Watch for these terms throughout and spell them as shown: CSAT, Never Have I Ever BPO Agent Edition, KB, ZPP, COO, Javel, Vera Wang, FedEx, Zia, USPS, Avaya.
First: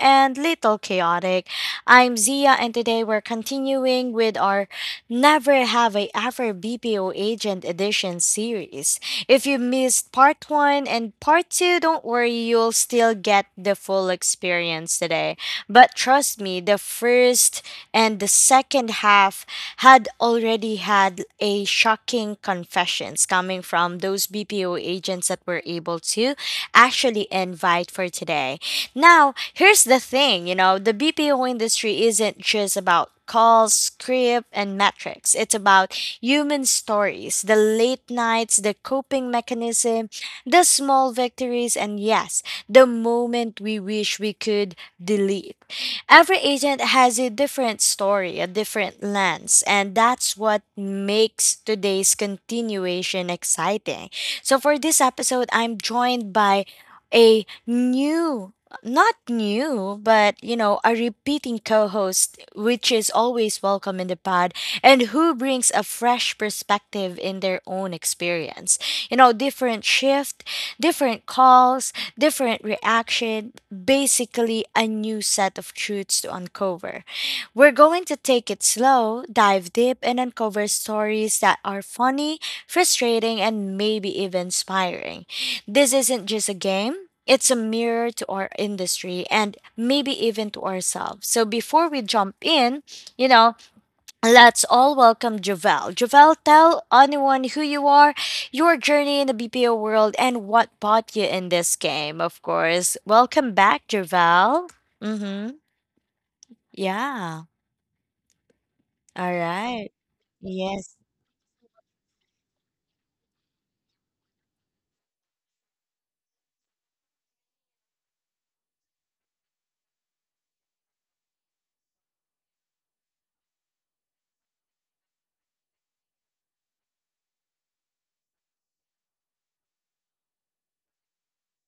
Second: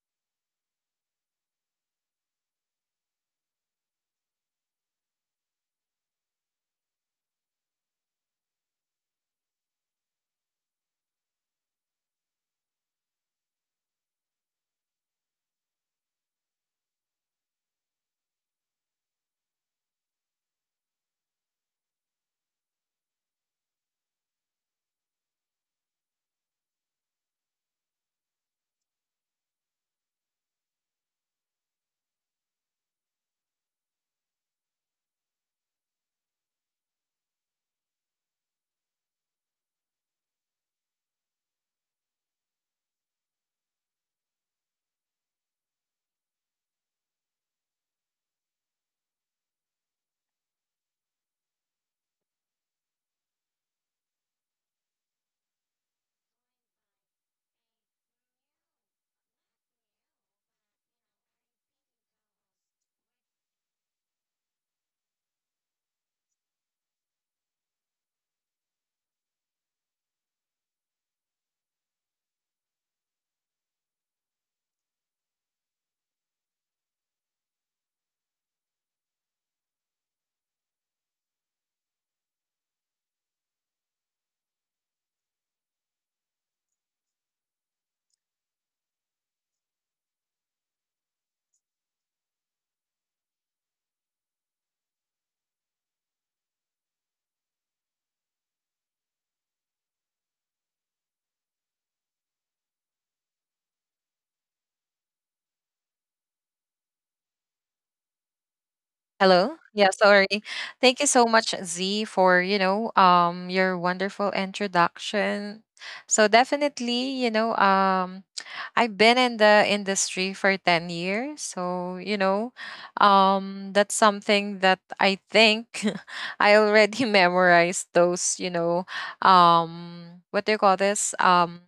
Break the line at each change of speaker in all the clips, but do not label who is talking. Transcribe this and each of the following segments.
and little chaotic. I'm Zia, and today we're continuing with our Never Have I Ever BPO Agent Edition series. If you missed part one and part two, don't worry, you'll still get the full experience today. But trust me, the first and the second half had already had a shocking confessions coming from those BPO agents that were able to actually invite for today. Now, here's the thing, the BPO industry isn't just about calls, script, and metrics. It's about human stories, the late nights, the coping mechanism, the small victories, and yes, the moment we wish we could delete. Every agent has a different story, a different lens, and that's what makes today's continuation exciting. So, for this episode, I'm joined by a new not new but a repeating co-host, which is always welcome in the pod, and who brings a fresh perspective in their own experience, different shift, different calls, different reaction, basically a new set of truths to uncover. We're going to take it slow, dive deep, and uncover stories that are funny, frustrating, and maybe even inspiring. This isn't just a game. It's a mirror to our industry and maybe even to ourselves. So before we jump in, you know, let's all welcome Javel. Javel, tell anyone who you are, your journey in the BPO world, and what brought you in this game, of course. Welcome back, Javel. Mm-hmm. Yeah. All
Hello. Yeah,
right.
sorry.
Yes.
Thank you so much, Z, for, your wonderful introduction. So definitely, I've been in the industry for 10 years. That's something that I think I already memorized those, what do you call this?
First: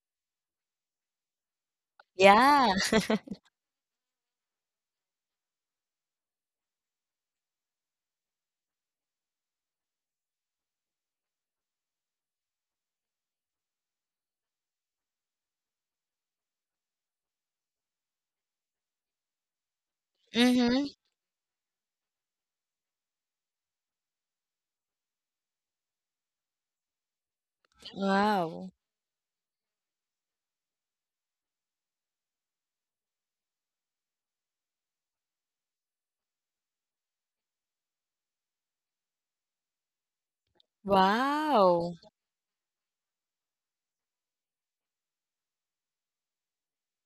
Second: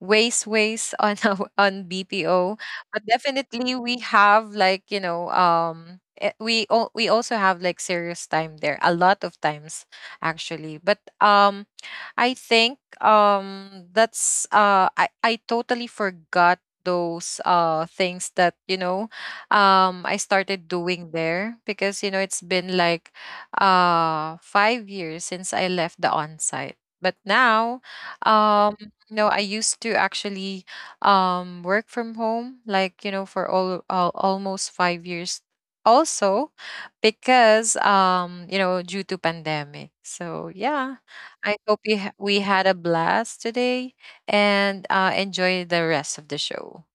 Ways on on BPO,
Yeah.
but definitely we have like we also have like serious time there a lot of times actually, but I think that's I totally forgot those things that I started
Mm-hmm.
doing there because you know it's been like 5 years since I left the on-site. But now
Wow.
um you know I used to actually work from home like you know for all almost 5 years also because you know due to pandemic. So yeah, I hope
Wow.
we had a blast today and enjoy the rest of the show.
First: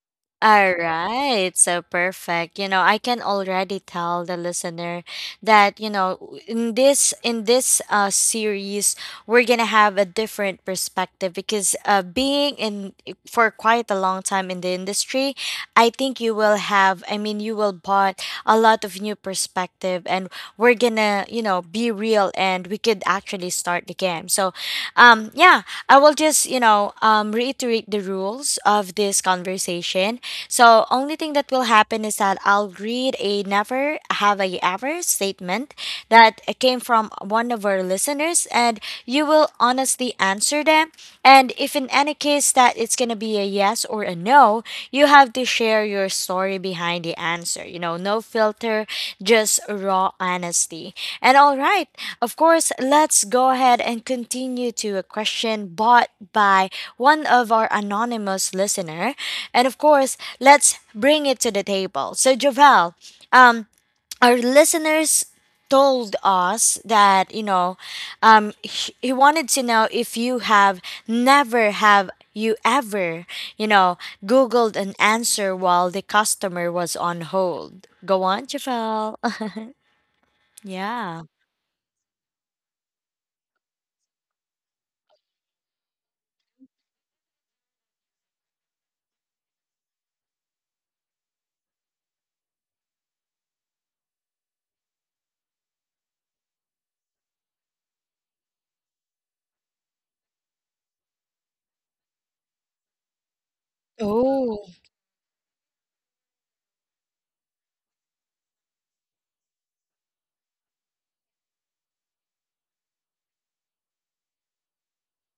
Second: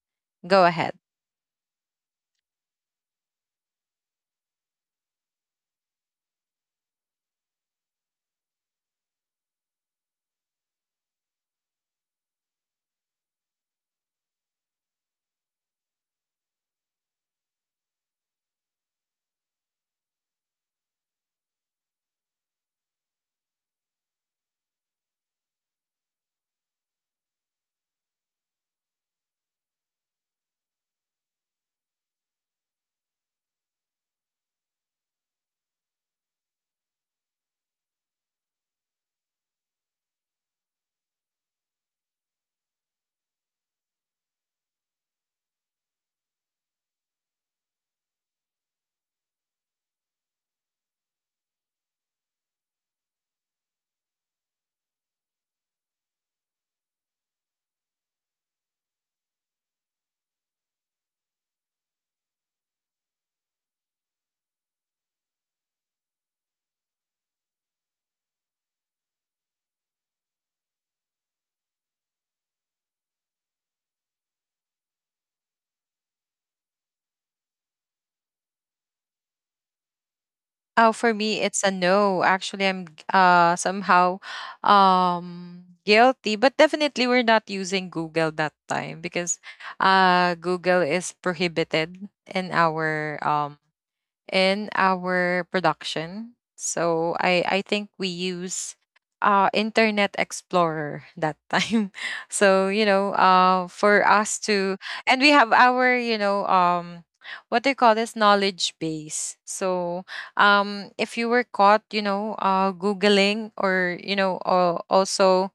Go
All
ahead.
right, so perfect. You know, I can already tell the listener that in this series we're gonna have a different perspective because being in for quite a long time in the industry, I think you will have. I mean, you will bought a lot of new perspective, and we're gonna be real, and we could actually start the game. So, yeah, I will just reiterate the rules of this conversation. So only thing that will happen is that I'll read a never have I ever statement that came from one of our listeners, and you will honestly answer them. And if in any case that it's gonna be a yes or a no, you have to share your story behind the answer. You know, no filter, just raw honesty. And all right, of course, let's go ahead and continue to a question bought by one of our anonymous listener. And of course, let's bring it to the table. So, Jovel, um, our listeners told us that he wanted to know if you have never have you ever you know googled an answer while the customer was on hold. Go on, Jovel.
Oh, for
Yeah.
me, it's a no. Actually, somehow guilty, but definitely we're not using Google that time because Google is prohibited in our um, in our production. So I think we use Internet Explorer that time. So, you know, for us
Oh.
to and we have our, what they call this knowledge base. So, if you were caught, you know, googling or you know, also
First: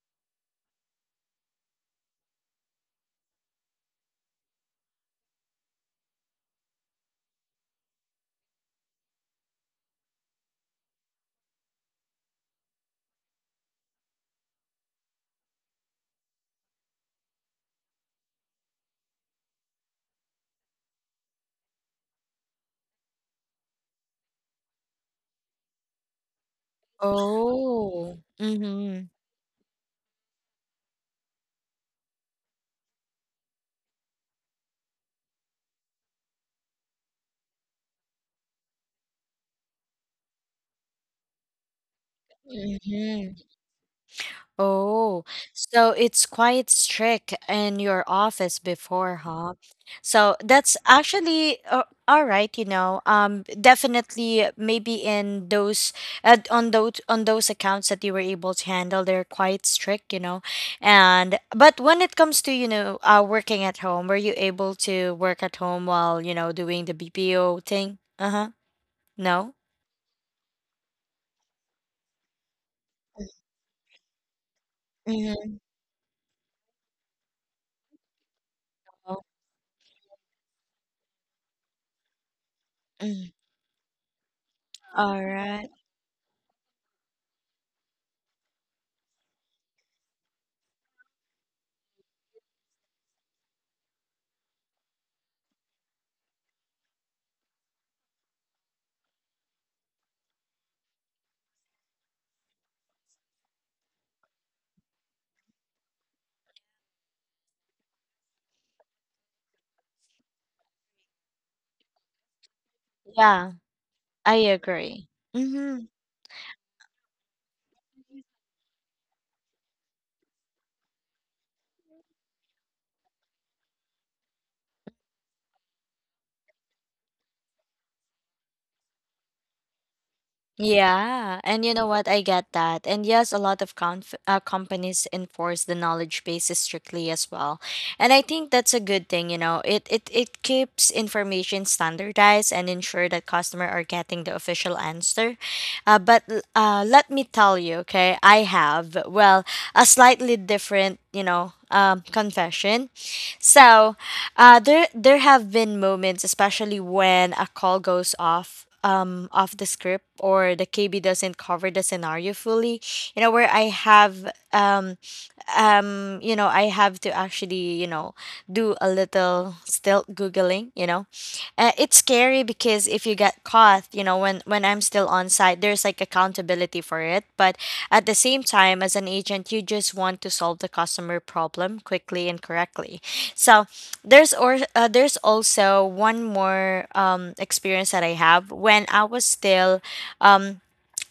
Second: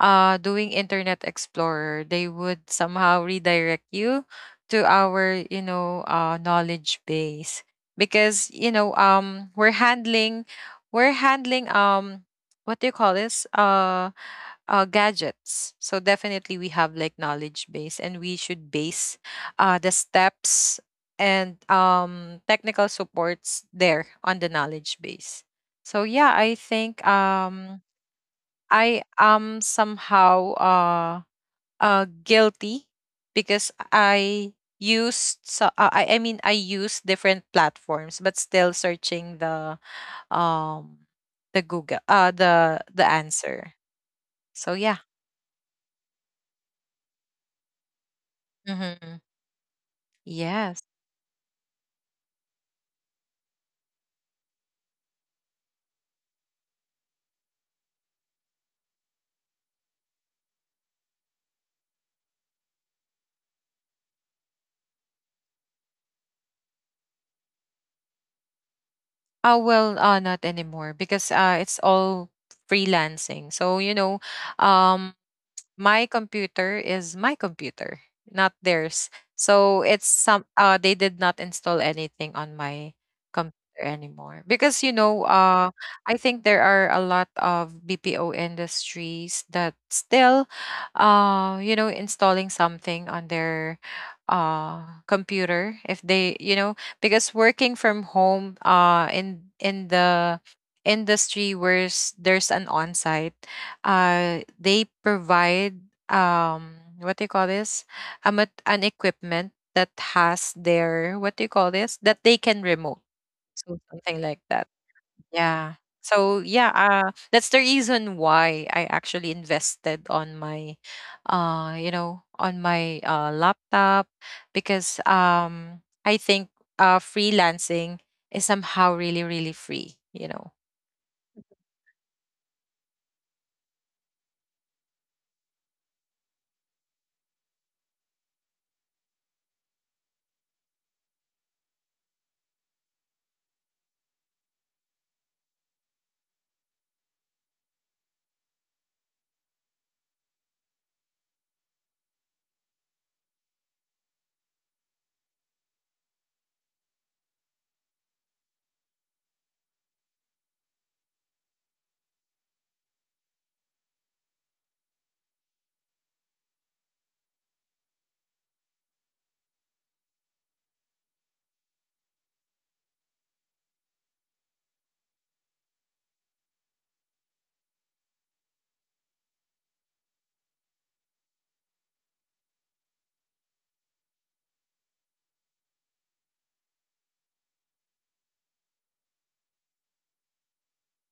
doing Internet Explorer, they would somehow redirect you to our, knowledge base because we're handling what do you call this? Gadgets. So definitely we have like knowledge base, and we should base the steps and technical supports there on the knowledge base. So yeah, I think
Oh.
I
Mm-hmm.
am somehow guilty because I used so I mean I use different platforms but still searching the um Google, the
Mm-hmm.
answer. So yeah.
Oh, so it's quite strict in your office
hmm
before, huh? So
Yes.
that's actually all right, you know. Definitely, maybe in those on those accounts that you were able to handle, they're quite strict, you know. And but when it comes to, you know, working at home, were you able to work at home while, you know, doing the BPO thing? Uh-huh.
Uh,
No?
well, uh, not anymore because it's all freelancing. So you know, um,
Mm-hmm.
my computer is my computer, not theirs.
Oh,
So it's some they did not install anything on my
mm.
computer anymore because
All right.
I think there are a lot of BPO industries that still you know installing something on their computer if they you know because working from home uh, in the industry where there's an on-site they provide what do you call this? An equipment that has their, what do you call this, that they can remote,
Yeah,
so something like
I
that,
agree.
yeah.
Mm-hmm.
So yeah, that's the reason why I actually invested on my, you know, on my laptop because I think freelancing is somehow really, really free. You know.
Yeah, and you know what? I get that. And yes, a lot of conf companies enforce the knowledge base strictly as well. And I think that's a good thing, you know. It keeps information standardized and ensure that customer are getting the official answer. But let me tell you, okay, I have, well, a slightly different, you know, confession. So, there have been moments, especially when a call goes off the script or the KB doesn't cover the scenario fully, you know, where I have to actually do a little still googling, it's scary because if you get caught, you know, when I'm still on site, there's like accountability for it. But at the same time, as an agent, you just want to solve the customer problem quickly and correctly. So there's also one more experience that I have when I was still um,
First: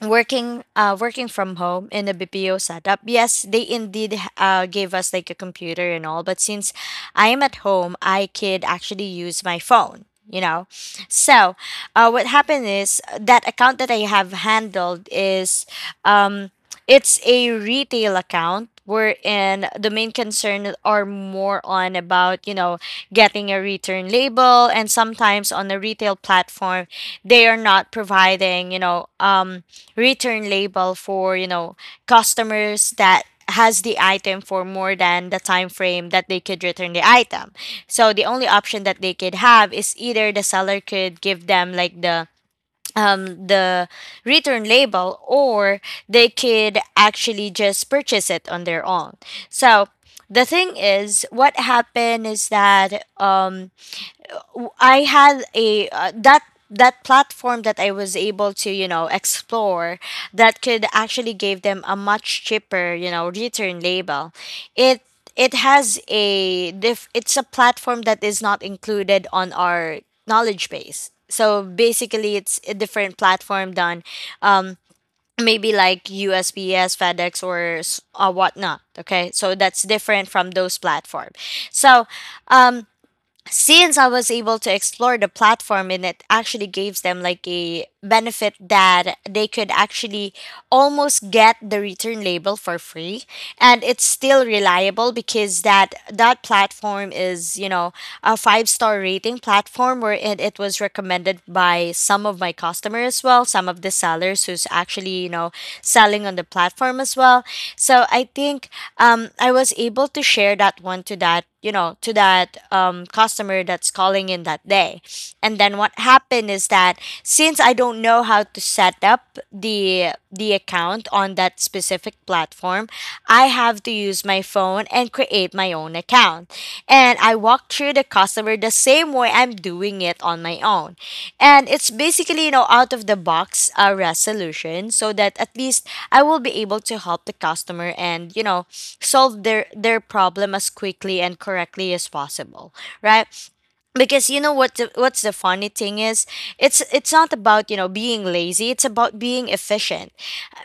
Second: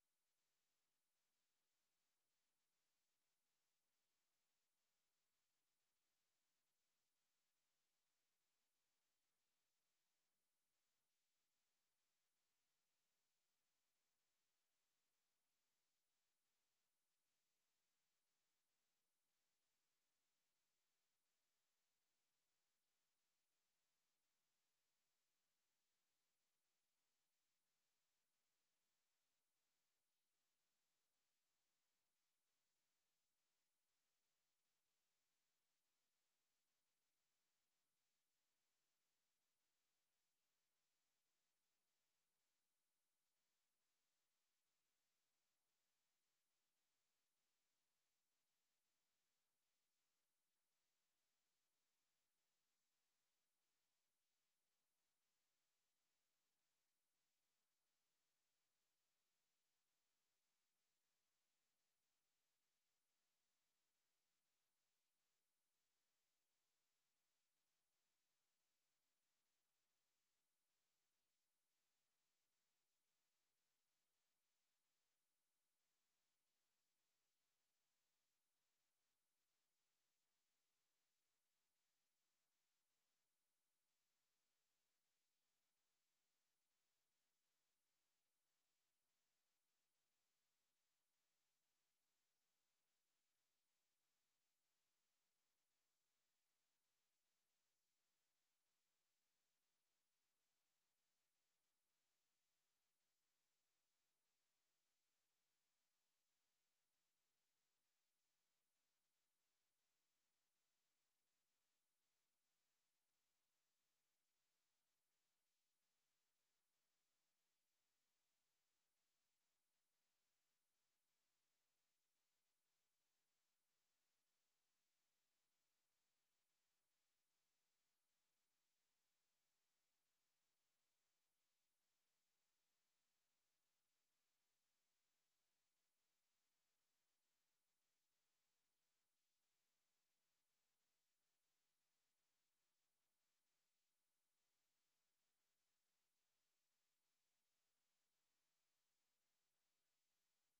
working working from home in a BPO setup. Yes, they indeed gave us like a computer and all, but since I am at home, I could actually use my phone, you know. So, what happened is that account that I have handled is um it's a retail account wherein the main concern are more on about getting a return label, and sometimes on the retail platform they are not providing return label for customers that has the item for more than the time frame that they could return the item. So the only option that they could have is either the seller could give them like the um the return label, or they could actually just purchase it on their own. So the thing is what happened is that I had a that platform that I was able to explore that could actually give them a much cheaper, you know, return label. It it's a platform that is not included on our knowledge base. So basically, it's a different platform than um, maybe like USPS, FedEx, or whatnot. Okay, so that's different from those platform. So um, since I was able to explore the platform, and it actually gives them like a benefit that they could actually almost get the return label for free, and it's still reliable because that platform is, you know, a five-star rating platform where it was recommended by some of my customers, as well some of the sellers who's actually, you know, selling on the platform as well. So I think I was able to share that one to that, you know, to that, customer that's calling in that day. And then what happened is that since I don't know how to set up the account on that specific platform, I have to use my phone and create my own account, and I walk through the customer the same way I'm doing it on my own. And it's basically, you know, out of the box resolution so that at least I will be able to help the customer and, you know, solve their problem as quickly and correctly as possible, right? Because you know what the, what's the funny thing is it's not about, you know, being lazy, it's about being efficient.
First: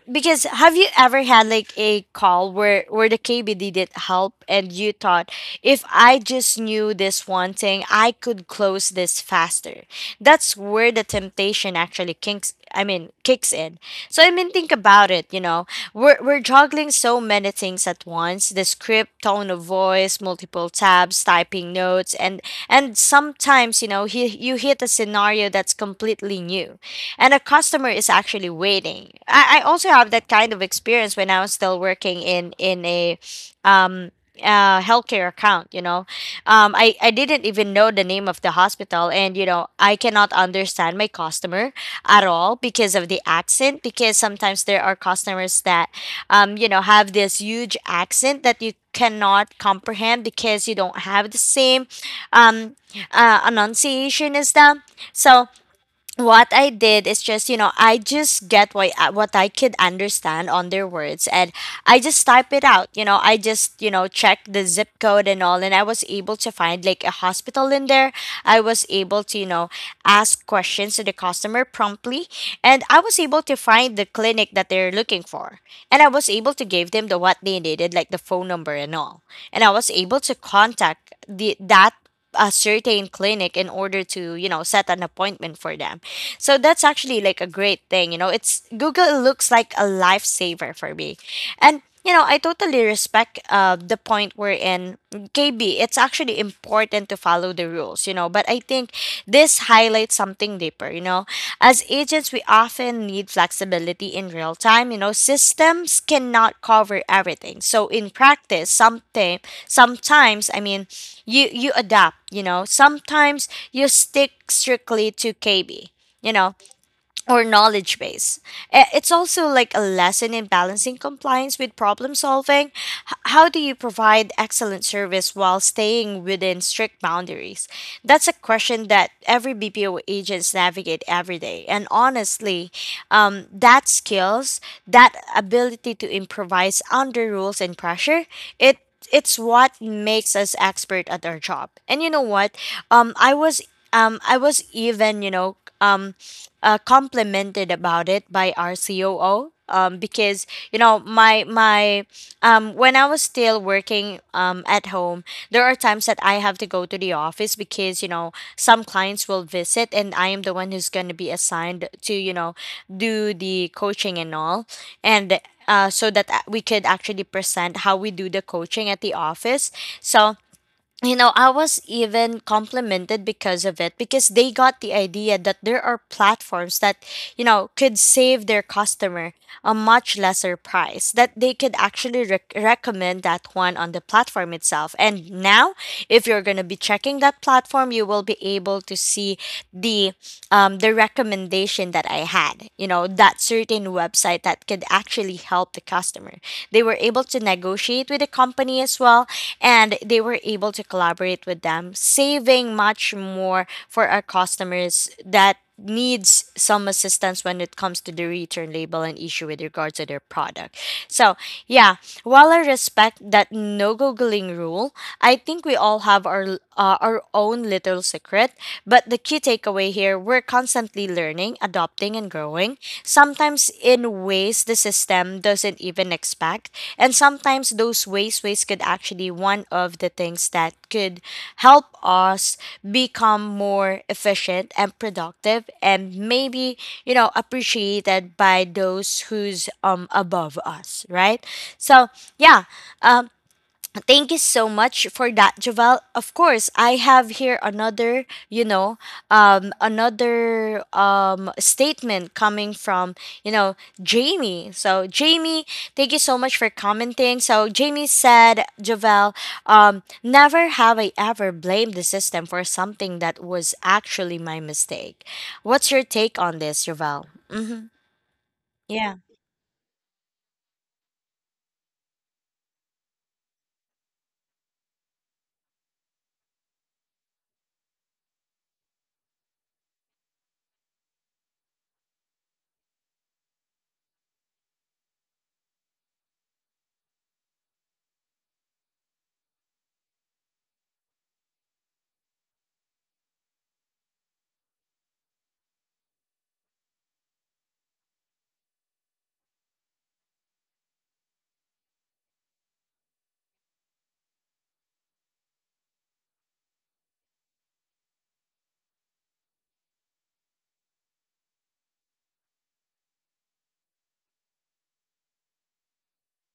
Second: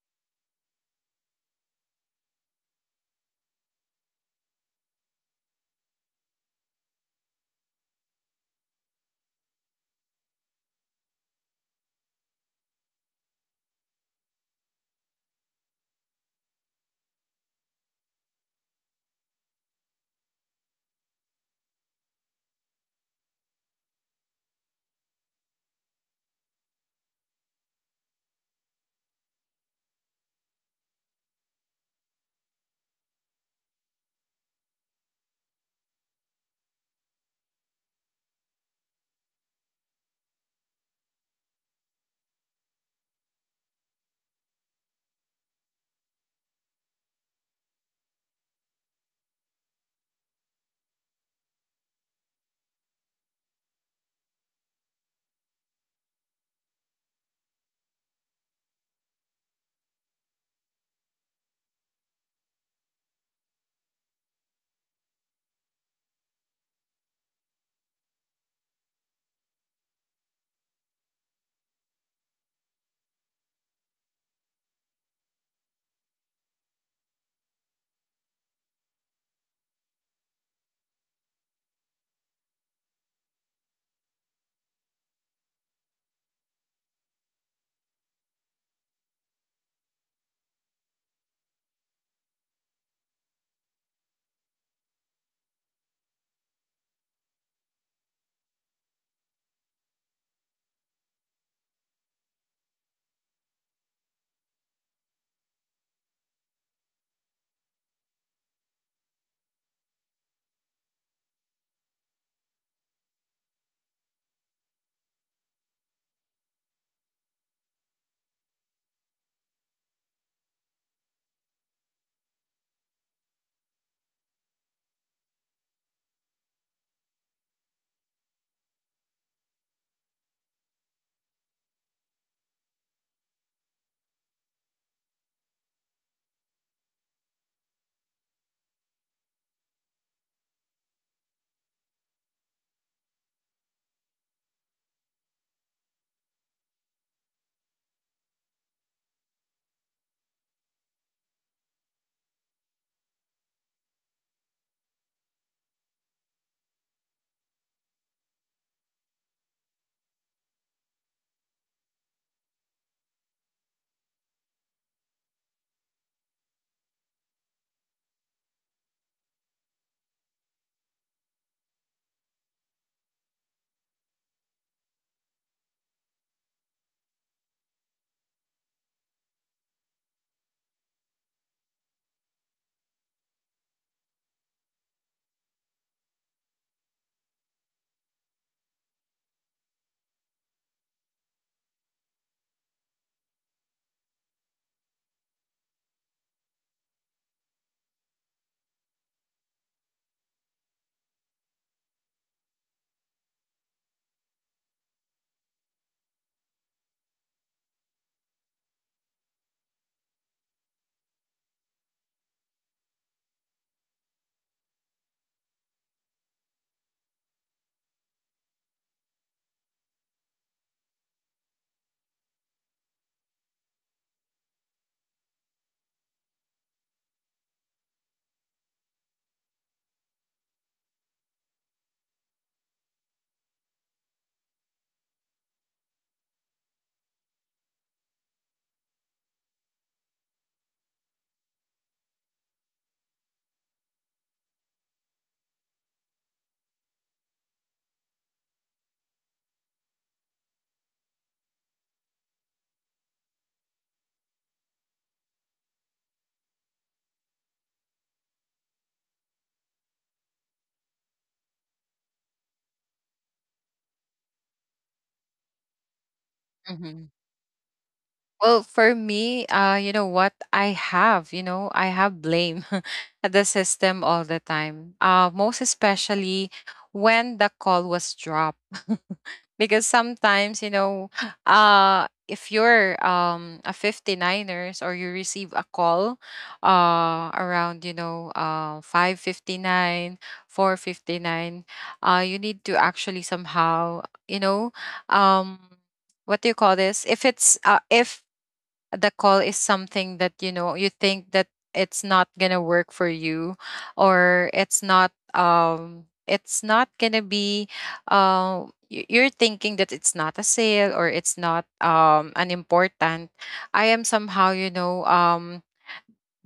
Because have you ever had like a call where the KB didn't help, and you thought, if I just knew this one thing I could close this faster. That's where the temptation actually kinks I mean kicks in. So I mean think about it, you know. We're juggling so many things at once, the script, tone of voice, multiple tabs, typing notes, and sometimes, you know, you hit a scenario that's completely new and a customer is actually waiting. I also have that kind of experience when I was still working in a um healthcare account, you know. I didn't even know the name of the hospital, and you know, I cannot understand my customer at all because of the accent, because sometimes there are customers that have this huge accent that you cannot comprehend because you don't have the same um enunciation as them. So what I did is just, you know, I just get what I could understand on their words, and I just type it out, you know, I just, you know, check the zip code and all, and I was able to find like a hospital in there. I was able to, you know, ask questions to the customer promptly, and I was able to find the clinic that they're looking for, and I was able to give them the what they needed, like the phone number and all, and I was able to contact the that a certain clinic in order to, you know, set an appointment for them. So that's actually like a great thing, you know, it's Google looks like a lifesaver for me. And you know I totally respect, the point we're in KB, it's actually important to follow the rules, you know. But I think this highlights something deeper, you know. As agents, we often need flexibility in real time, you know. Systems cannot cover everything. So in practice, something sometimes, I mean, you adapt, you know. Sometimes you stick strictly to KB, you know, or knowledge base. It's also like a lesson in balancing compliance with problem solving. How do you provide excellent service while staying within strict boundaries? That's a question that every BPO agents navigate every day. And honestly, that skills, that ability to improvise under rules and pressure, it it's what makes us expert at our job. And you know what? Um, I was I was even complimented about it by our COO. Because you know my my When I was still working at home, there are times that I have to go to the office because you know some clients will visit, and I am the one who's going to be assigned to do the coaching and all. And So that we could actually present how we do the coaching at the office. So, you know, I was even complimented because of it because they got the idea that there are platforms that, you know, could save their customer a much lesser price, that they could actually recommend that one on the platform itself. And now, if you're going to be checking that platform, you will be able to see the the recommendation that I had, you know, that certain website that could actually help the customer. They were able to negotiate with the company as well, and they were able to collaborate with them, saving much more for our customers that needs some assistance when it comes to the return label and issue with regards to their product. So, yeah, while I respect that no googling rule, I think we all have our own little secret, but the key takeaway here, we're constantly learning, adopting, and growing, sometimes in ways the system doesn't even expect. And sometimes those ways, ways could actually one of the things that could help us become more efficient and productive and maybe, you know, appreciated by those who's above us, right? So yeah, thank you so much for that, Javel. Of course, I have here another, you know, another statement coming from, you know, Jamie. So, Jamie, thank you so much for commenting. So, Jamie said, Javel, never have I ever blamed the system for something that was actually my mistake. What's your take on this,
hmm
Javel? Mm-hmm.
well, for
Yeah.
me, you know what? I have, you know, I have blame at the system all the time. Most especially when the call was dropped. Because sometimes, you know, if you're a 59ers or you receive a call around, you know, 559, 459, you need to actually somehow, you know, um, what do you call this? If the call is something that you know you think that it's not gonna work for you or it's not gonna be you're thinking that it's not a sale or it's not an important, I am somehow you know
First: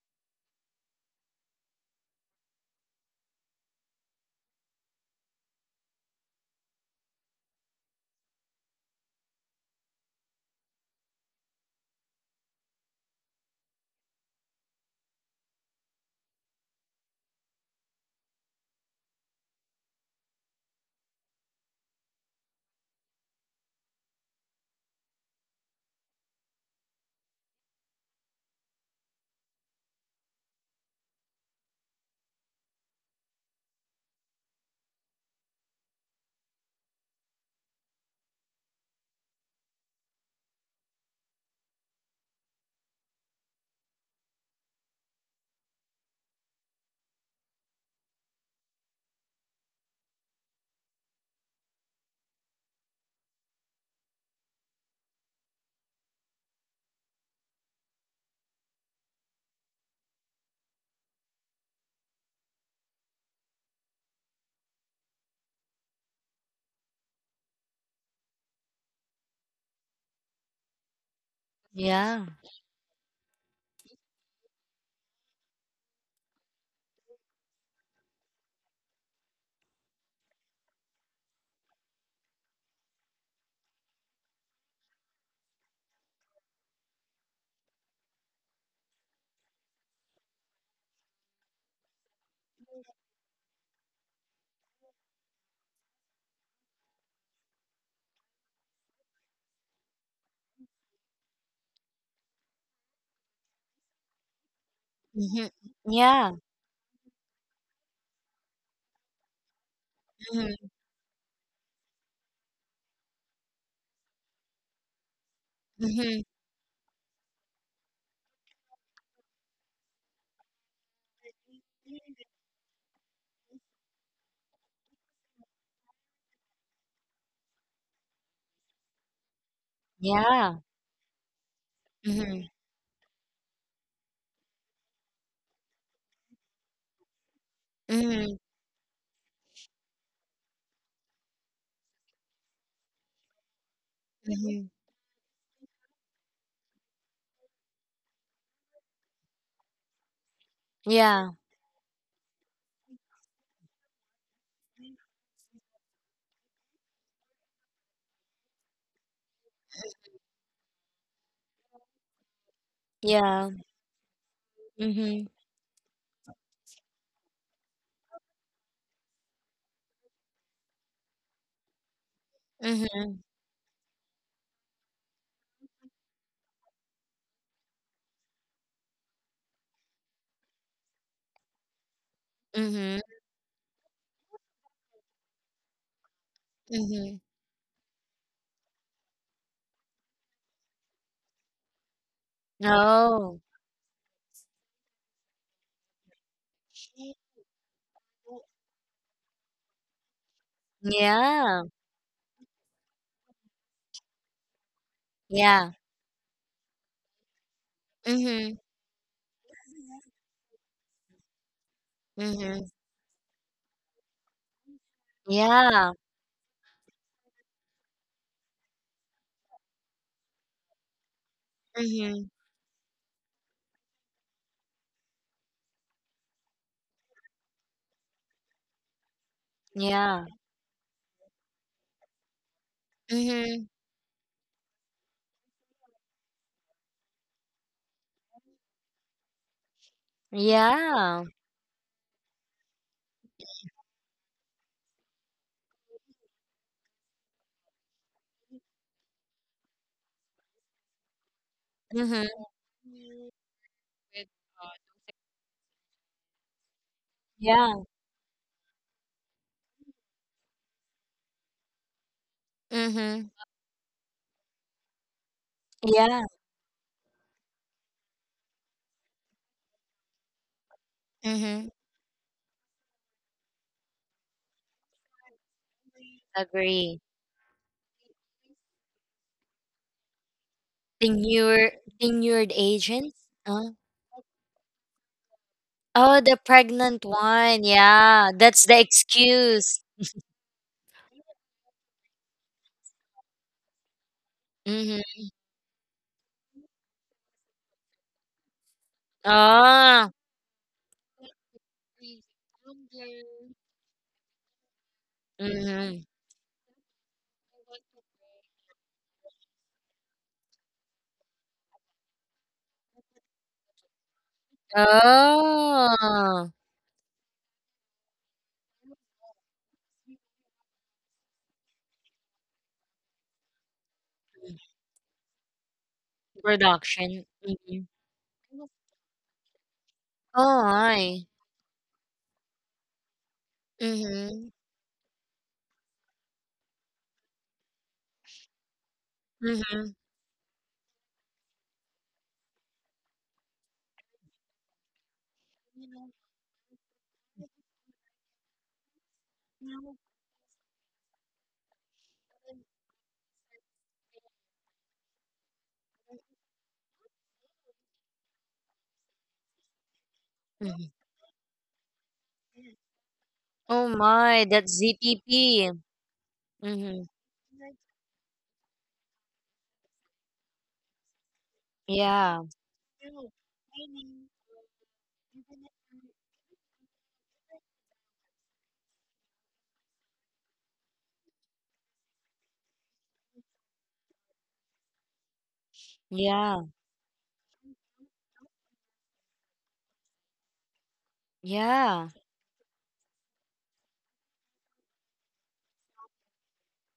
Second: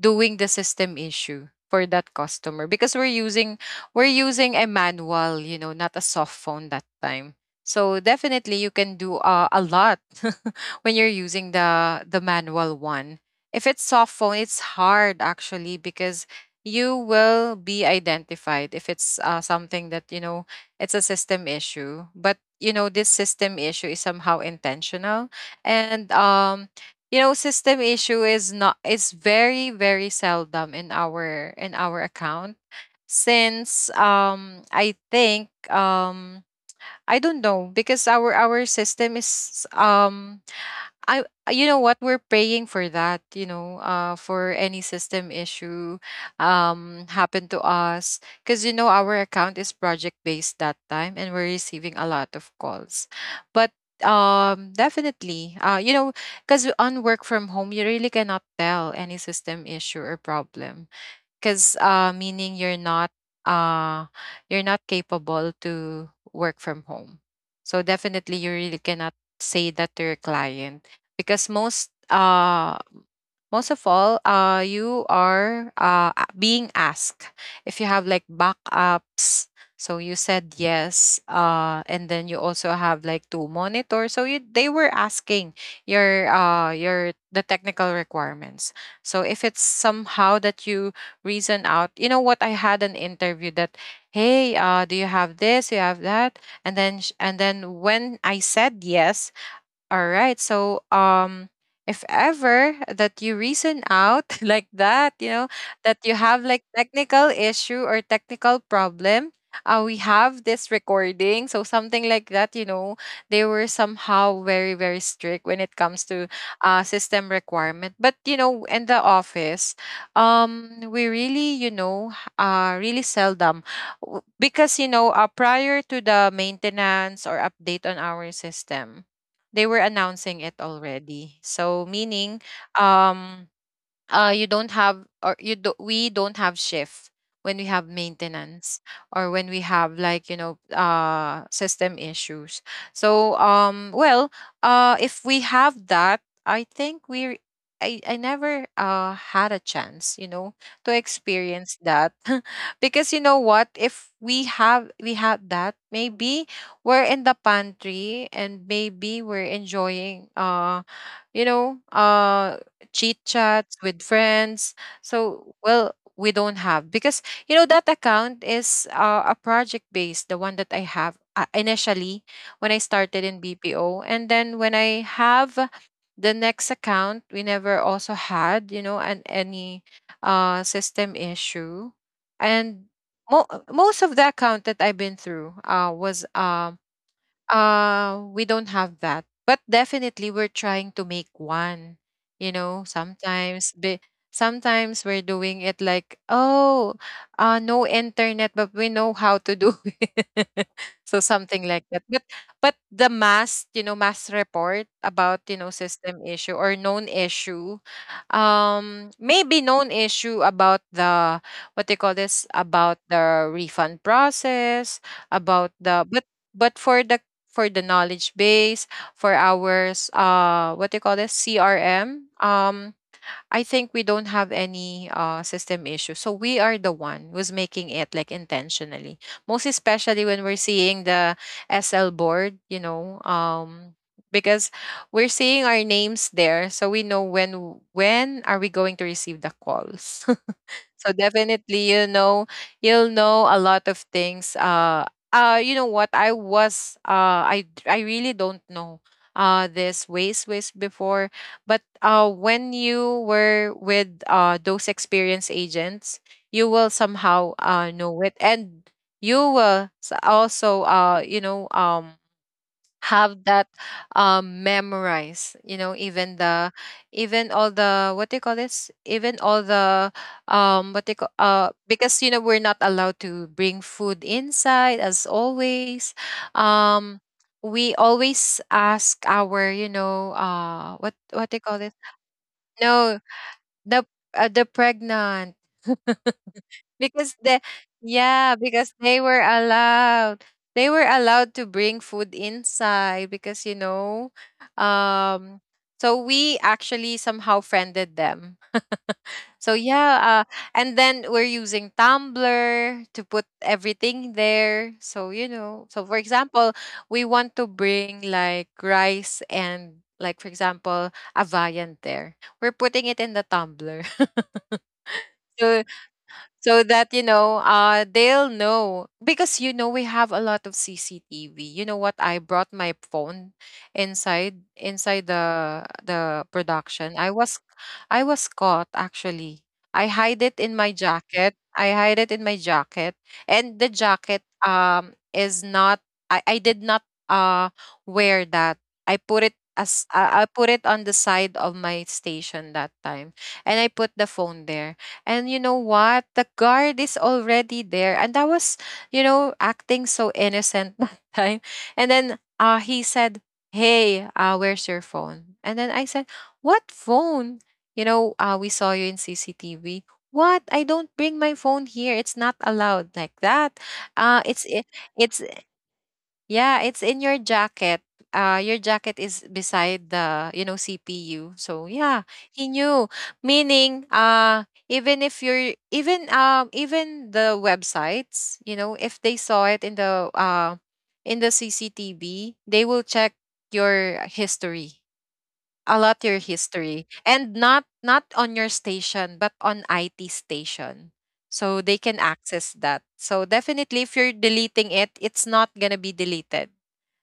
doing the system issue for that customer because we're using a manual you know not a soft phone that time. So definitely you can do a lot when you're using the manual one. If it's soft phone it's hard actually because you will be identified if it's something that you know it's a system issue, but you know this system issue is somehow intentional. And you know system issue is not is very, very seldom in our account since I think I don't know because our system is I you know what, we're praying for that you know for any system issue happen to us because you know our account is project based that time and we're receiving a lot of calls. But definitely you know, because on work from home you really cannot tell any system issue or problem because meaning uh, you're not capable to work from home. So definitely, you really cannot say that to your client because
Yeah.
most of all, you are being asked if you have like backups. So you said yes, and then you also have like two monitors. So you, they were asking your the technical requirements. So if it's somehow that you reason out. You know what? I had an interview that, hey, do you have this? You have that? And then when I said yes, all right. So, if ever that you reason out like that, you know,
Mm-hmm.
that you have
Yeah.
like technical issue or technical problem, we have this recording. So something like that, you know, they were somehow very, very strict when it comes to
Mm-hmm.
system requirement. But you know, in the office, we really, you know, really seldom because you know, prior to the maintenance or update on our system they were announcing it
Yeah.
already. So meaning,
Mm-hmm.
um, you don't have or you do, we don't have shift when we have
Mm-hmm.
maintenance or when we have like you know system issues. So well,
Mhm.
if we have that I think I never had a chance you know to
Yeah,
experience that. Because you know what, if we have, we had that, maybe we're in the pantry and maybe we're enjoying you know uh chit
yeah.
chats with friends.
Mhm.
So, well, we don't have because you know that account is a project based, the one that I have initially when I started
Mhm.
in BPO, and then when I have the next account, we never also had you know an any system issue, and
Mhm.
most of the account that I've been through was
Mhm.
we don't have that. But definitely we're trying to make one. You know,
Oh.
sometimes we're doing it like, oh, no internet, but we know how to do it. So something
Yeah.
like that. But the mass, you know, mass report about, you know,
Yeah.
system issue or known issue.
Mhm.
Maybe known issue about the what they call this,
Mhm.
about the refund process, about the
Yeah.
but for the knowledge base, for our what do you call this, CRM.
Mhm.
I think we don't have any system issue, so we are the one who's making it, like, intentionally. Most especially when
Yeah.
we're seeing the SL board, you know,
Mhm.
because we're seeing our names there, so we know when are we going to receive the calls. So
Yeah.
definitely, you know, you'll know a lot of things. You know what? I was, I, d- I really don't know, this ways before, but
Mhm.
when you were with those experienced agents, you will somehow
Yeah.
know it, and you also have
Mhm.
that memorized you know even
Yeah.
the even all the what do you call this? Even all the what they call
Mhm.
because you know we're not allowed to bring food inside as always, um
Agree.
we always ask our what they call this,
Tenured, tenured
no,
agents? Huh?
the the pregnant,
Oh, the pregnant
because the,
one. Yeah.
yeah,
That's
because
the
they were
excuse.
allowed, they were allowed to bring food inside because you know
Mhm.
um so we actually somehow friended them, so
Oh.
yeah, and then we're using tumblr to put everything there, so you know, so for
Mhm.
example we want to bring like rice and like for example a viand there, we're putting it in the tumbler.
Oh,
So that you know they'll know because you know we have a lot of CCTV. You know what, I brought my phone inside the production. I
production.
was,
Mhm.
I was caught actually. I hide it in my
Oh,
jacket,
I.
and the jacket
Mhm.
is not, I did not uh wear that. I put it as
Mhm.
I I put it on the side of my station that time, and I put the phone there. And you know what? The guard is already there. And I was, you know, acting so innocent that time. And then he said, hey, where's your phone? And then I said, what phone? You know, we saw you in CCTV. What? I don't
Mhm.
bring my phone here. It's not allowed like that.
Oh
Uh, it's
my,
it,
that's
it's
ZPP.
yeah, it's in
Mhm.
your jacket. Your jacket is beside the CPU. So yeah, he
Yeah.
knew. Meaning, even if you're even the websites, you know, if they saw it in the in the CCTV, they will check your history, a lot your
Yeah.
history, and not on your station, but on IT station. So they can
Yeah.
access that. So definitely, if you're deleting it, it's not gonna be deleted,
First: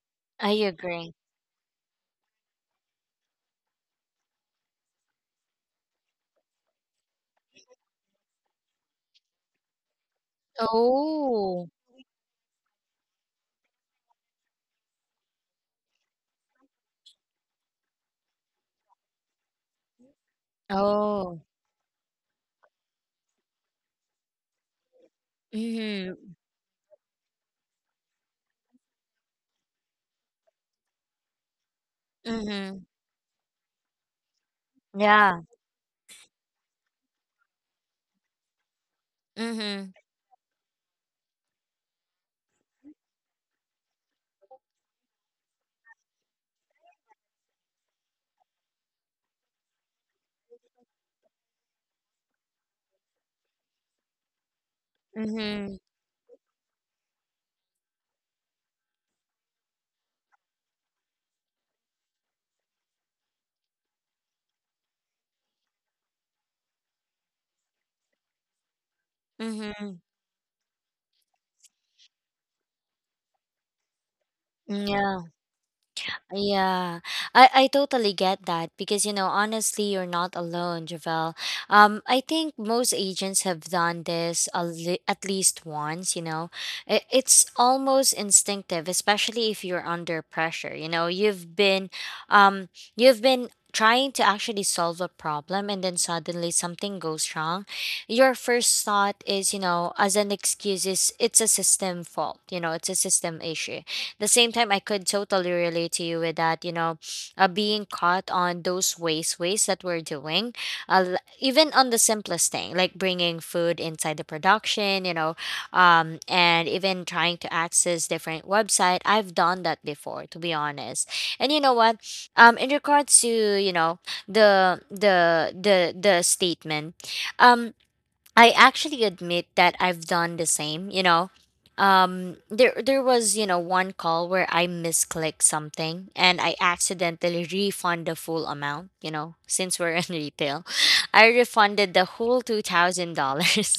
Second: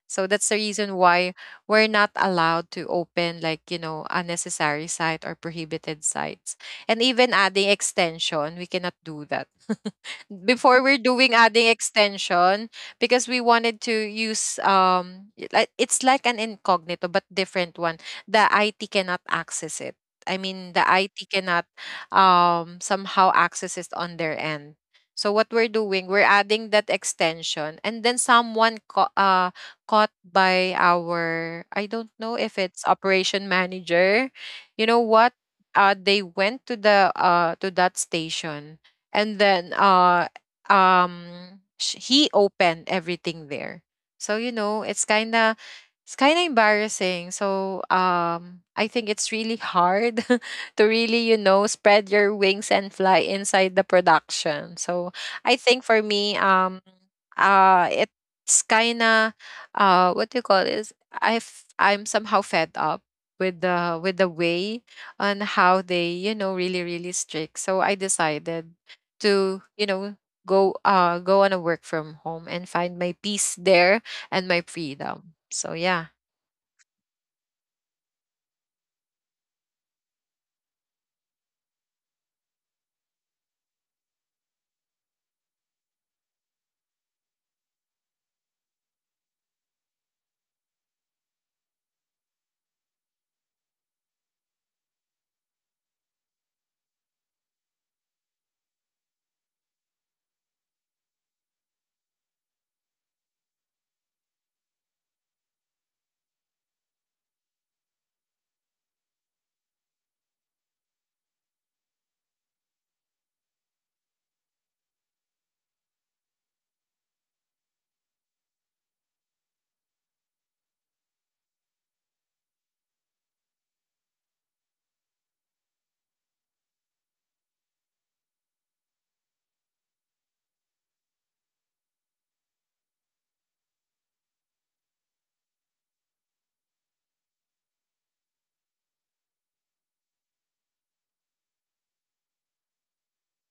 so that's
I
the reason
agree.
why we're not allowed to open, like, you know, unnecessary site or prohibited sites. And even adding extension, we cannot do that. Before we're doing adding
Oh.
extension because we wanted to use it's like an incognito but different one. The IT cannot access it. I mean, the IT
Oh.
cannot somehow access it on their end. So what we're doing, we're
Mhm.
adding that extension, and then someone caught by our, I don't know if
Mhm.
it's operation manager. You know what?
Yeah.
Uh, they went to the to that station and then
Mhm.
he opened everything there. So you know, it's kind of embarrassing. So I think it's really hard to really, you know, spread your wings and fly inside the production. So I
Mhm.
think for me, it's kind of, uh, what do you call is, I'm somehow fed up with the way on how they, you know, really really strict, so I decided to, you
Mhm.
know, go on a work from home and find my peace there and my
Yeah.
freedom, so yeah.
Yeah, I totally get that because, you know, honestly, you're not alone, Javel. I think most agents have done this a at least once, you know. I It's almost instinctive, especially if you're under pressure. You know, um, you've been trying to actually solve a problem and then suddenly something goes wrong. Your first thought is, you know, as an excuse is it's a system fault, you know, it's a system issue. The same time, I could totally relate to you with that, you know, being caught on those waste ways that we're doing, even on the simplest thing like bringing food inside the production, you know, and even trying to access different website. I've done that before, to be honest. And you know what? In regards to, you know, the statement um. I actually admit that I've done the same, you know. There was, you know, one call where I misclicked something and I accidentally refund the full amount, you know, since we're in retail. I refunded the whole $2,000.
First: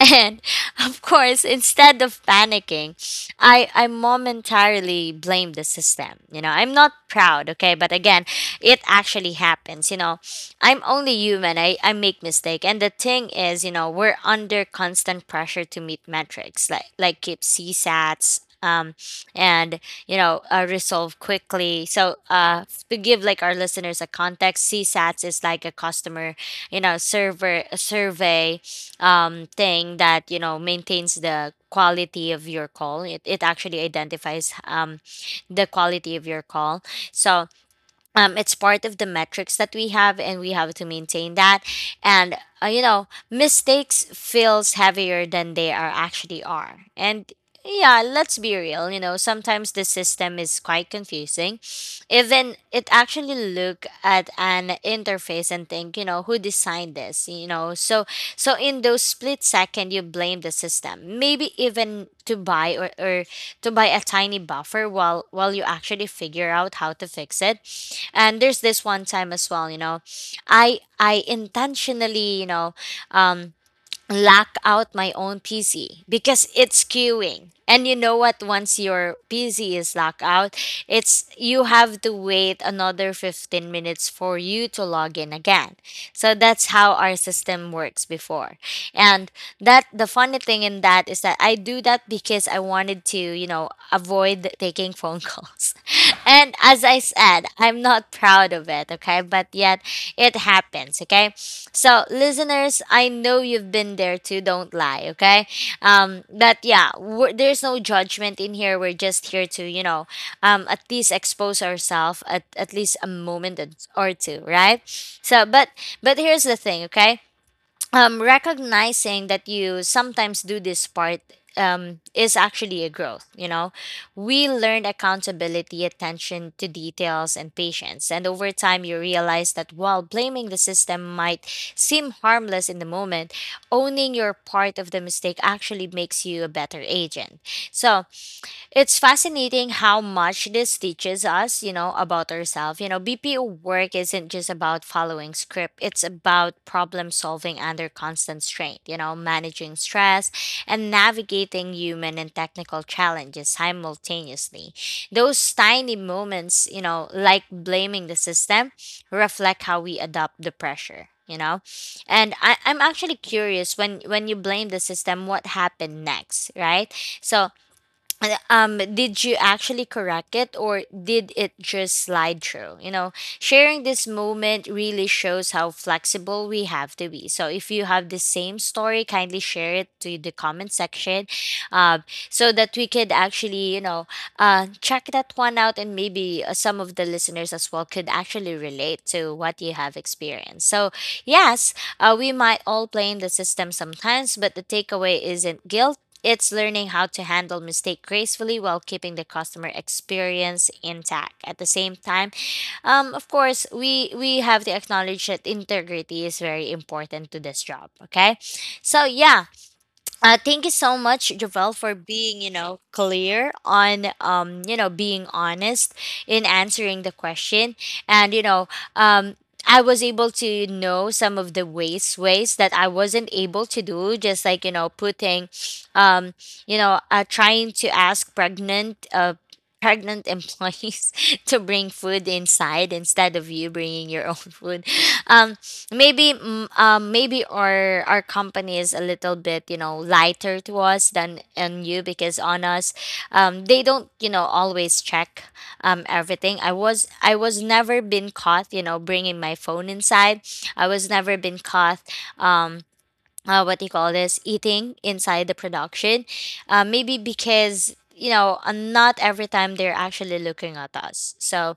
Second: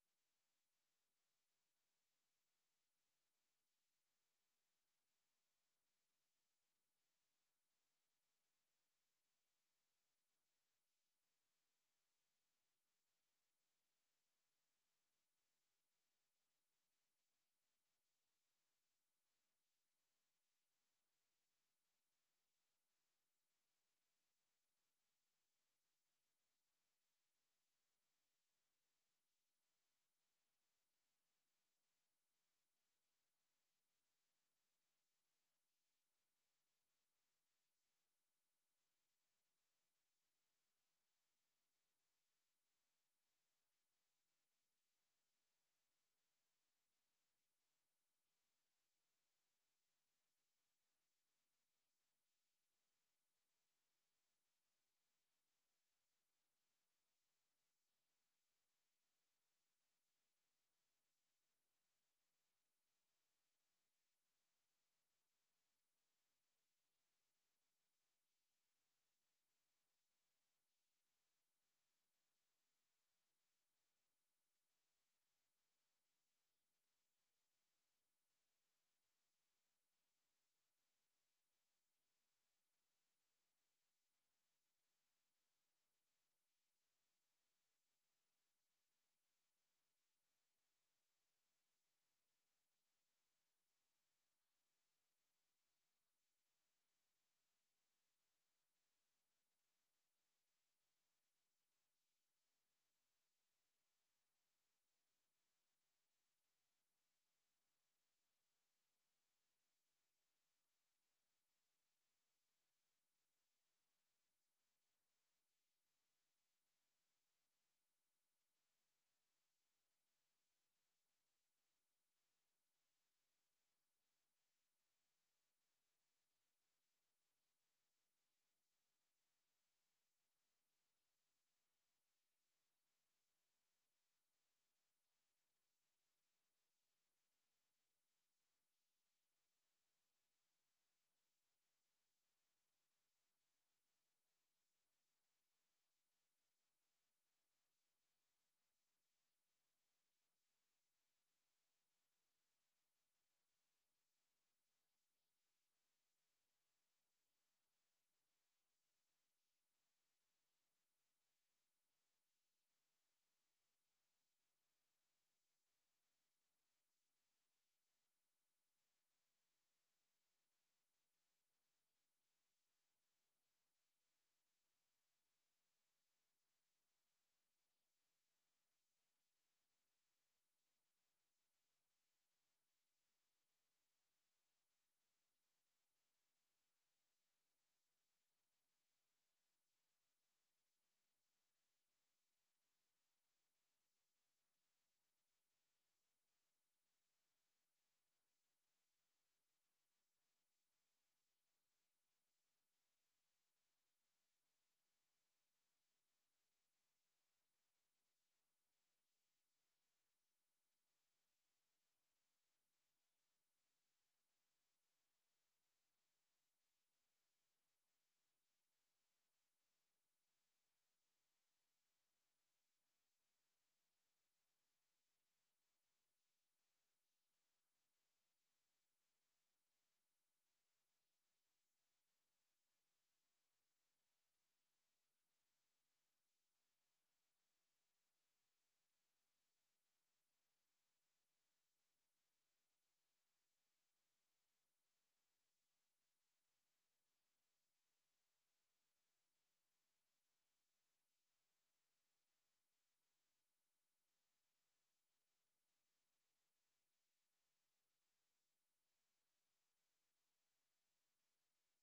And of course, instead of panicking, I momentarily blame the system. You know, I'm not proud, okay, but again, it actually happens, you know. I'm only human. I make mistake. And the thing is, you know, we're under constant pressure to meet metrics like keep CSATs and you know resolve quickly. So to give like our listeners a context, CSATs is like a customer, you know, server survey thing that, you know, maintains the quality of your call. It actually identifies the quality of your call. So it's part of the metrics that we have and we have to maintain that. And you know, mistakes feels heavier than they are actually are. And yeah, let's be real, you know, sometimes the system is quite confusing. Even it actually look at an interface and think, you know, who designed this, you know. So so in those split second you blame the system, maybe even to buy, or to buy a tiny buffer while you actually figure out how to fix it. And there's this one time as well, you know, I intentionally, you know um lock out my own PC because it's queuing. And you know what, once your PC is locked out, it's you have to wait another 15 minutes for you to log in again. So that's how our system works before. And that the funny thing in that is that I do that because I wanted to, you know, avoid taking phone calls. And as I said, I'm not proud of it, okay? But yet it happens, okay? So, listeners, I know you've been there too, don't lie, okay? But yeah, there's no judgment in here. We're just here to, you know, at least expose ourselves at least a moment or two, right? But but here's the thing, okay? Recognizing that you sometimes do this part is actually a growth. You know, we learn accountability, attention to details, and patience. And over time, you realize that while blaming the system might seem harmless in the moment, owning your part of the mistake actually makes you a better agent. So, it's fascinating how much this teaches us, you know, about ourselves. You know, BPO work isn't just about following script, it's about problem solving under constant strain, you know, managing stress and navigating human and technical challenges simultaneously. Those tiny moments, you know, like blaming the system, reflect how we adopt the pressure. You know, and I'm actually curious, when you blame the system, what happened next, right? So did you actually correct it or did it just slide through, you know? Sharing this moment really shows how flexible we have to be. So if you have the same story, kindly share it to the comment section, um so that we could actually, you know, check that one out, and maybe some of the listeners as well could actually relate to what you have experienced. So yes, we might all blame the system sometimes, but the takeaway isn't guilt. It's learning how to handle mistake gracefully while keeping the customer experience intact. At the same time, of course, we have to acknowledge that integrity is very important to this job. Okay, so yeah, thank you so much, Javel, for being, you know, clear on, you know, being honest in answering the question, and you know, um, I was able to know some of the ways ways that I wasn't able to do, just like you know, putting, um, you know, trying to ask pregnant, pregnant employees to bring food inside instead of you bringing your own food. Um, maybe maybe our company is a little bit you know lighter to us than on you, because on us they don't you know always check everything. I was, I was never been caught, you know, bringing my phone inside. I was never been caught um what do you call this, eating inside the production. Maybe because you know not every time they're actually looking at us. So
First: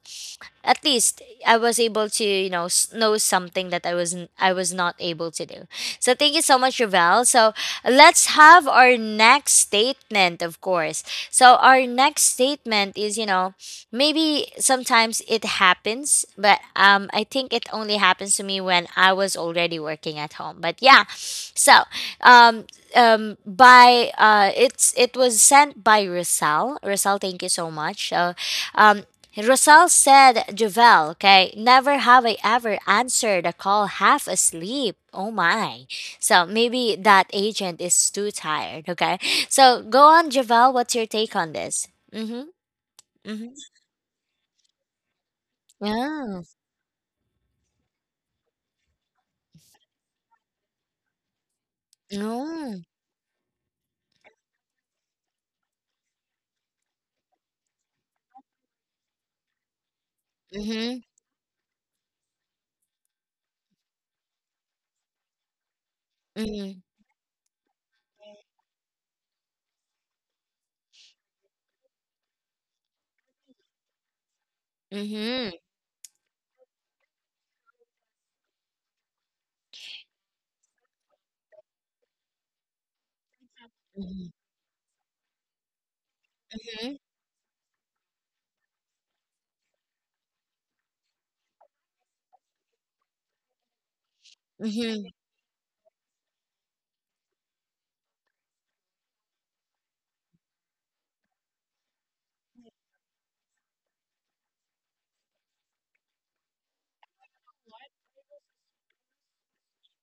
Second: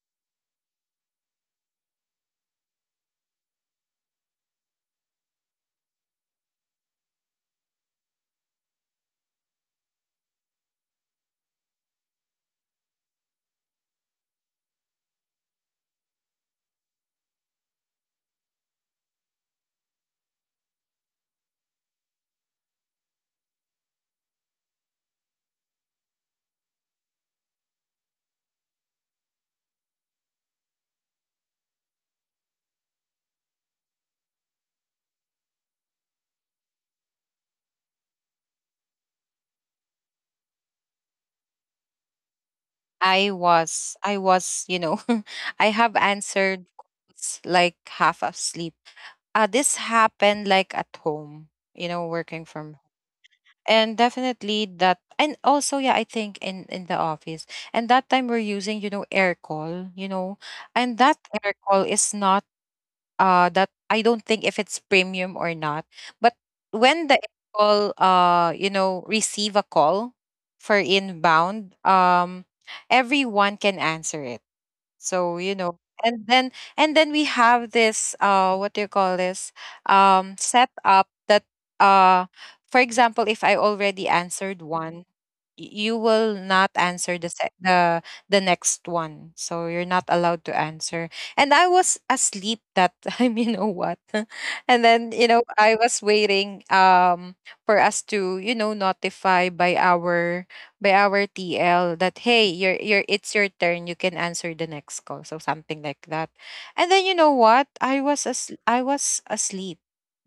at least I was able to, you know, know something that I was not able to do. So thank you so much, Ravel. So let's have our next statement, of course. So our next statement is, you know, maybe sometimes it happens, but I think it only happens to me when I was already working at home. But yeah, so um, by it was sent by Rosal. Rosal, thank you so much. So um, Rosal said, Javel, okay, never have I ever answered a call half asleep. Oh my. So maybe that agent is too tired, okay? So go on, Javel, what's your take on this? Mm-hmm.
I
Mm-hmm.
was, I was, you know, I have
Yeah.
answered calls like half asleep. This happened like at home, you know, working from.
No.
And definitely that, and also yeah, I think in the office, and that time we're using, you know, air call, you know. And that
Mm-hmm.
air call is not, uh, that, I don't think if it's premium or not, but
Mm-hmm.
when the air call, uh, you know, receive a call for inbound, everyone can answer it. So, you
Mm-hmm.
know, and then we have this, uh, what do you call this? Um, setup that, uh, for example, if I already answered one, you will not answer
Mm-hmm.
the the next one, so you're not allowed to answer. And I was asleep that time, you know what? And then, you
Mm-hmm.
know, I was waiting, for us to, you know, notify by our TL that, hey, your it's your turn, you can answer the next call, so something like that. And then, you know what, I was as I was asleep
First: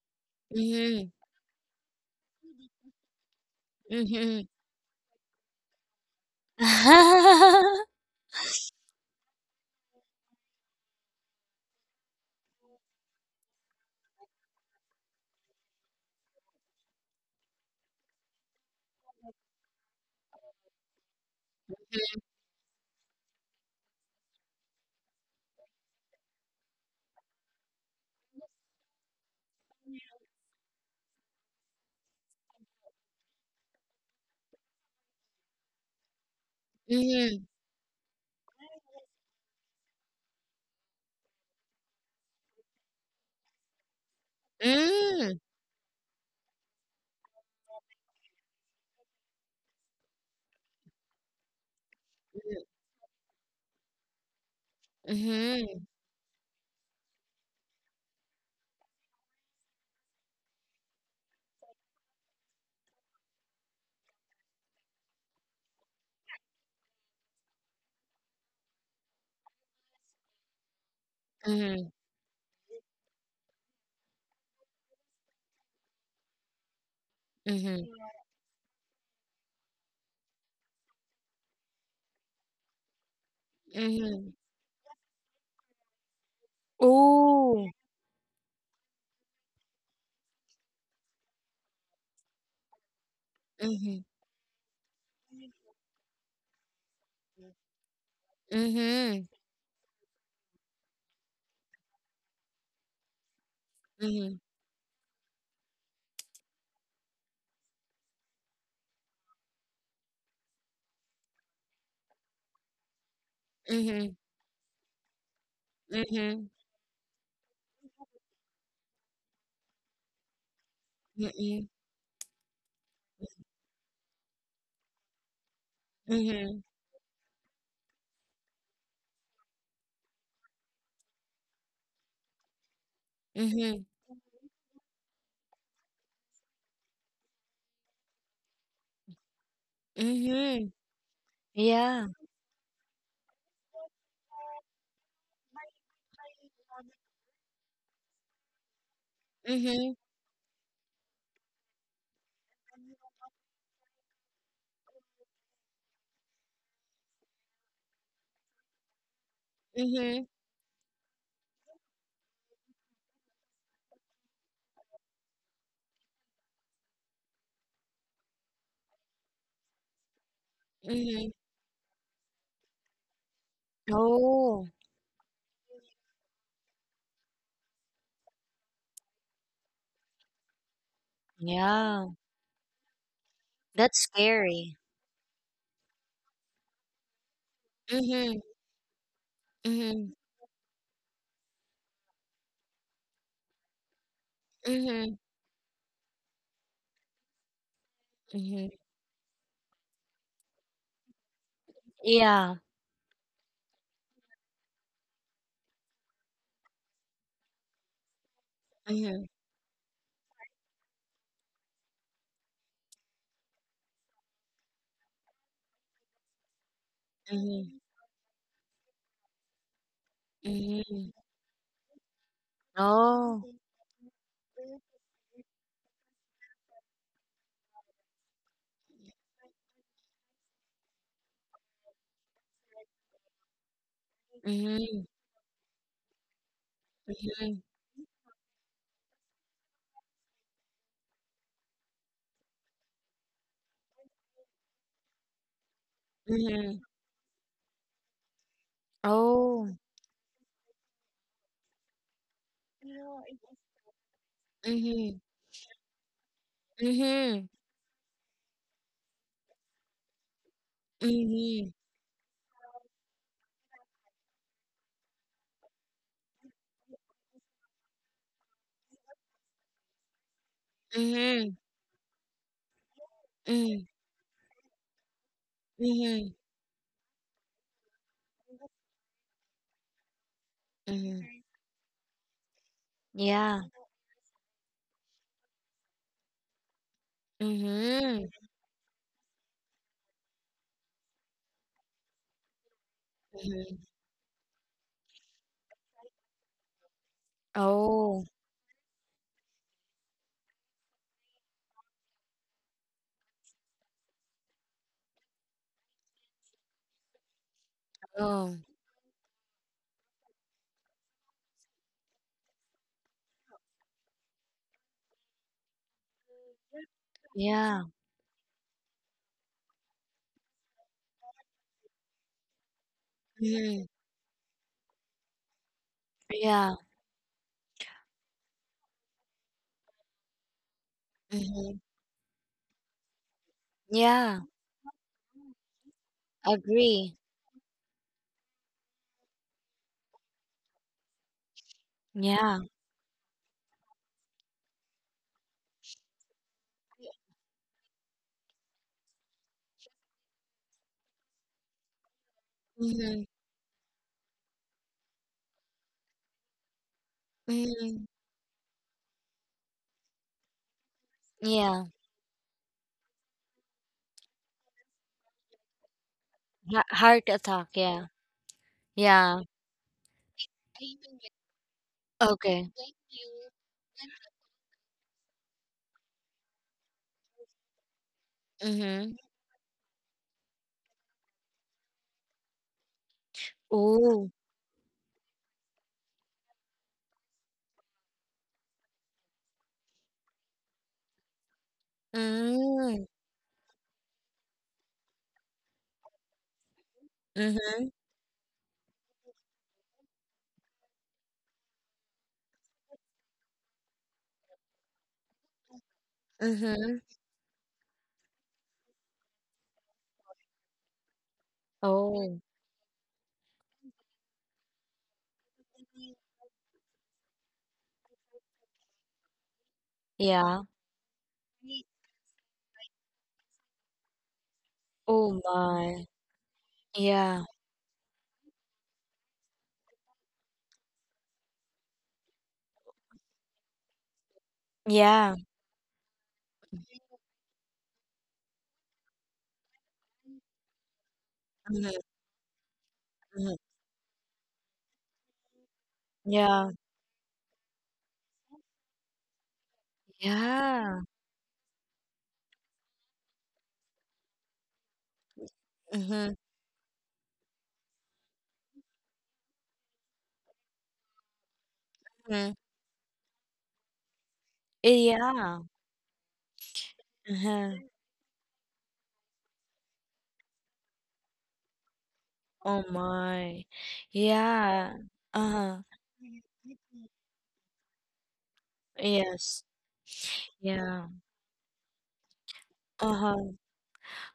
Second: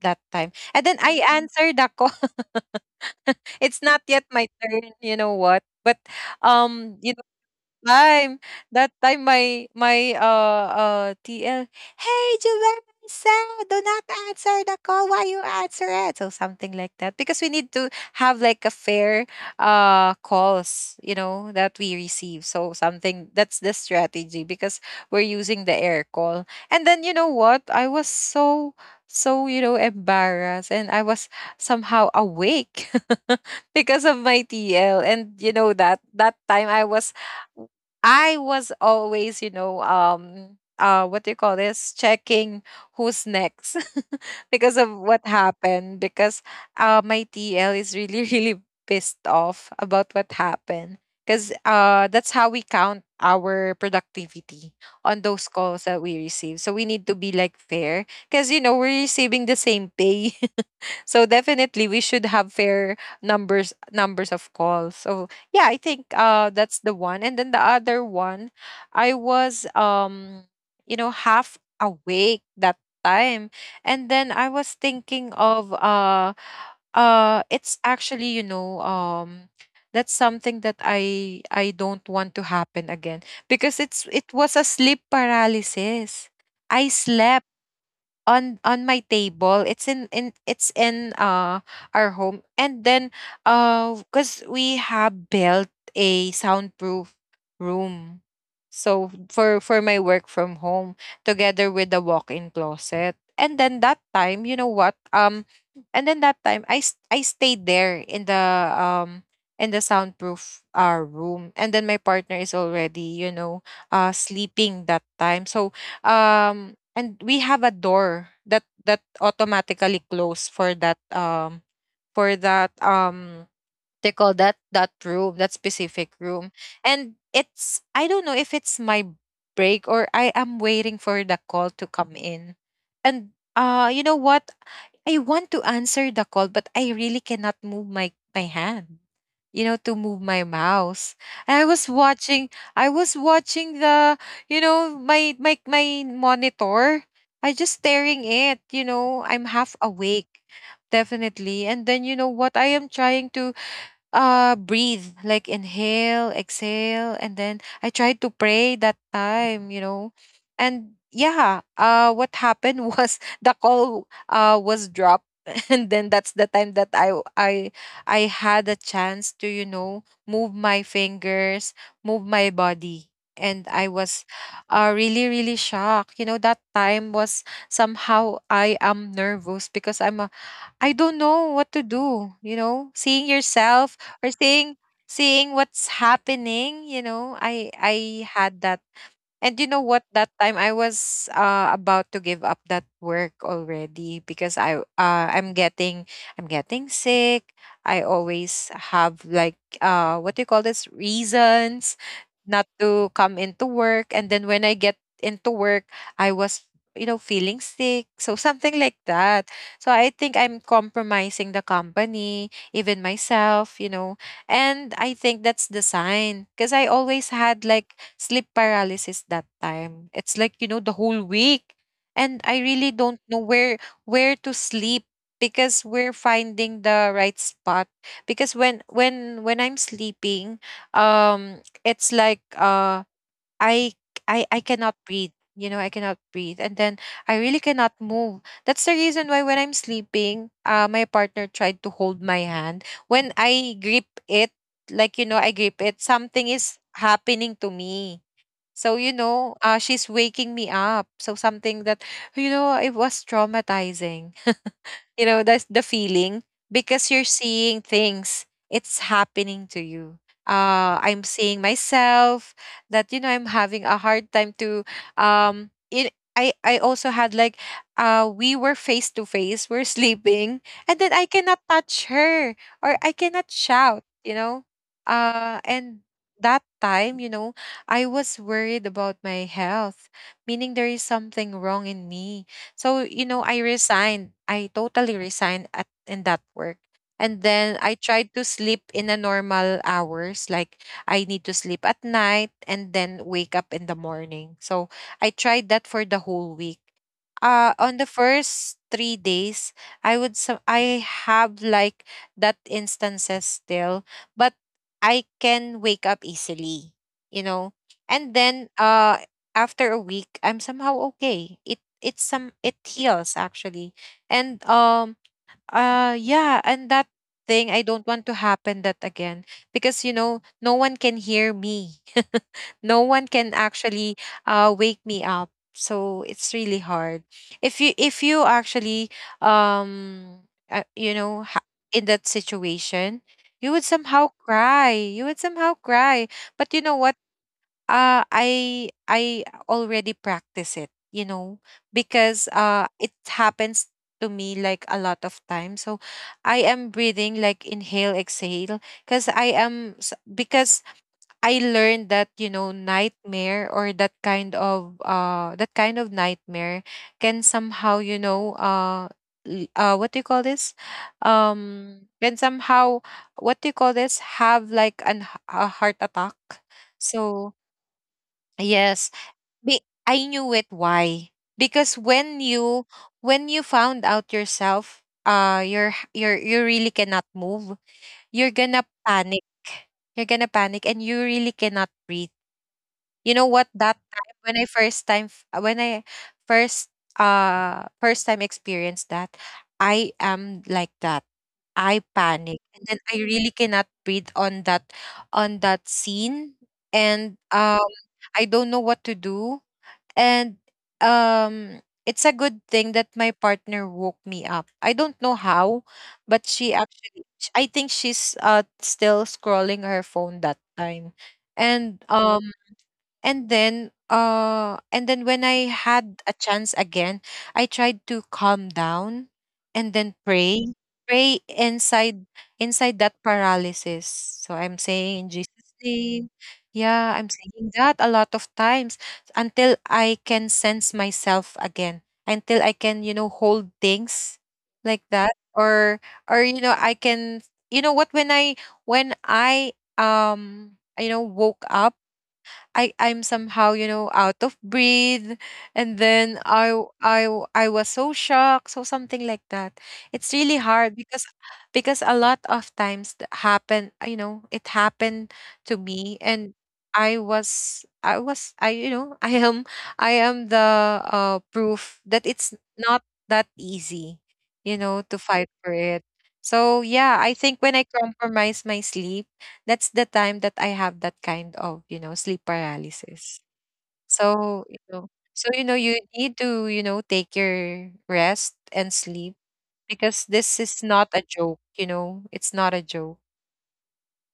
that time, and then
Mm-hmm.
I answered the call. It's not yet
Mm-hmm.
my turn, you know what? But you time, that time my TL, hey Julissa, do not answer the call. Why you answer it? So something like that. Because we need to have like a fair, uh, calls, you know, that we receive. So something, that's the strategy because we're using the air call. And then you know what? I was so you know embarrassed, and I was somehow awake because of my TL. And you know, that that time I was,
Mm-hmm.
I was always, you know, what do you call this? Checking who's next because of what
Mm-hmm.
happened. Because my TL is really, really pissed off about what happened. Because that's how we count our productivity on those
Mm-hmm.
calls that we receive. So we need to be like fair because, you know, we're receiving the same pay. So definitely we should have fair numbers of calls. So yeah, I think that's the one. And then the other one, I was you know half
Mm-hmm.
awake that time. And then I was thinking of it's
Mm-hmm.
actually, you know, um, that's something that I don't want to happen again because
Mm-hmm.
it was a sleep paralysis. I slept
Ooh.
on my table, it's in our home. And then, uh, because we have built a soundproof room, so
Mhm,
for my work from home, together with the walk-in closet. And then that
mhm,
time, you know what, um, and then that time, I stayed there um in the soundproof, room. And then my partner is already, you know, uh,
mhm,
sleeping that time. So
mhm,
um, and we have a door that that automatically close for that
mm,
um, they call that, that room, that specific room.
mhm,
And it's, I don't know if it's my break or I am waiting for the call to come in. And
mhm,
uh, you know what, I want to answer the call, but I really cannot move my, my hand, you know, to move my
mhm.
mouse. I was
Yeah.
watching, I was watching the, you know, my monitor. I just staring it, you know, I'm half
Mhm,
awake, definitely. And then, you know what, I am trying to, uh, breathe, like, inhale, exhale. And then I tried to pray that time, you know.
mhm,
And yeah, uh, what happened was the call, uh, was dropped. And then that's the time that I had a chance to, you know, move my
mhm.
fingers, move my body. And I was,
Oh,
really really shocked, you know. That time was somehow, I am nervous because I don't know what to
yeah.
do, you know, seeing
That's
yourself, or seeing
scary.
seeing what's happening, you know. I
Mhm,
had that. And you know what?
mhm,
That time I was, about to give up that work already, because I,
mhm,
I'm getting I'm getting sick. I always
mhm.
have like, uh, what do you call this, reasons
Yeah.
not to come into work. And then when I get into work, I was, you know, feeling sick, so something like
Mhm,
that. So I think I'm compromising the company, even myself. You know, and I think that's the sign, because I always had
mhm,
like sleep paralysis that time. It's like, you know, the
mhm.
whole week. And I really don't know
Oh.
where to sleep, because we're finding the right spot. Because when I'm sleeping, it's like I I cannot
Mhm,
breathe. You know, I cannot breathe. And then I really
mhm,
cannot move. That's the reason why when I'm sleeping, uh, my partner tried to hold my hand. When I grip it, like, you know, I grip it, something is
mhm.
happening to me. So, you know,
Oh.
she's waking me up. So, something that, you know, it was
Mhm,
traumatizing.
mhm,
You know, that's the feeling, because you're
mhm,
seeing things, it's happening to you. I'm seeing
mhm,
myself that, you know, I'm having a hard time to, it, I also had like, we were face to face, we're sleeping, and then I cannot touch her or I cannot
mhm,
shout, you know, and
mhm,
that time, you know, I was worried about my health, meaning there is
mhm.
something wrong in me. So, you know, I
Yeah.
resigned. I totally resigned at in that work. And then I
Mhm,
tried to sleep in a normal hours, like I need to sleep at night and then wake up
mhm.
in the morning. So I tried that for the whole week. On the
Oh,
first 3 days, I would so I have like that instances still, but I can wake up easily. You know, and
oh,
then uh, after a week I'm somehow okay, it it's some, it heals actually. And yeah, and that thing I
yeah.
don't want to happen that again, because you know, no one can hear me. No one can
Mhm.
actually wake me up, so it's
Yeah.
really hard if you, if you actually, um you know, ha-,
Mhm.
in that situation, you would somehow
Yeah.
cry, you would somehow cry. But you know what,
Agree.
uh, I already practice it, you know, because
Yeah.
uh, it happens to me like a lot of times. So I am breathing, like, inhale, exhale, because because I learned that, you know,
Mhm.
nightmare or that kind of that kind of nightmare can somehow,
Mhm.
you know, uh, what do you call this?
Yeah.
Um, can somehow, what do you call this, have like an a heart attack.
Ha heart
So,
attack. Yeah.
yes.
Yeah.
I knew it why. Because when
Okay.
you, when you found out yourself, uh, you really cannot move, you're gonna
Mhm.
panic. You're gonna panic, and you really cannot breathe. You know what, that
Oh.
time when I first uh, first time experienced that, I am like that. I panic and then
Mm.
I really cannot breathe on that scene and
Mhm.
I don't know what to do and it's a good thing that my partner woke me up. I don't know how, but she
Mhm.
actually I think she's still scrolling her phone that time. And
Oh.
um and then when I had a chance again, I tried to calm down and then
Yeah.
pray, pray inside, inside that paralysis. So I'm saying in
Oh
Jesus
my.
name, yeah, I'm
Yeah.
saying that a lot of times until I can sense myself again, until I can, you know, hold things like that,
Yeah.
or, you know, I can, you know what, when I um you know, woke up,
Mhm.
I'm
Mhm.
somehow, you know, out of breath, and then
Yeah.
I was so shocked, so something like that. It's really hard
Yeah.
because a lot of times that happen, you know, it happened to me,
Mhm.
and I you know I am the proof that it's
Mhm.
not that easy, you know, to fight
Yeah.
for it. So yeah, I
Uh-huh.
think when I compromise my sleep, that's the time that I have that kind of, you know, sleep
Oh
paralysis.
my.
So, you
Yeah.
know, so you know,
Uh-huh.
you need to, you know, take your rest and sleep,
Yes.
because this is
Yeah.
not a joke, you know. It's not a joke.
Uh-huh.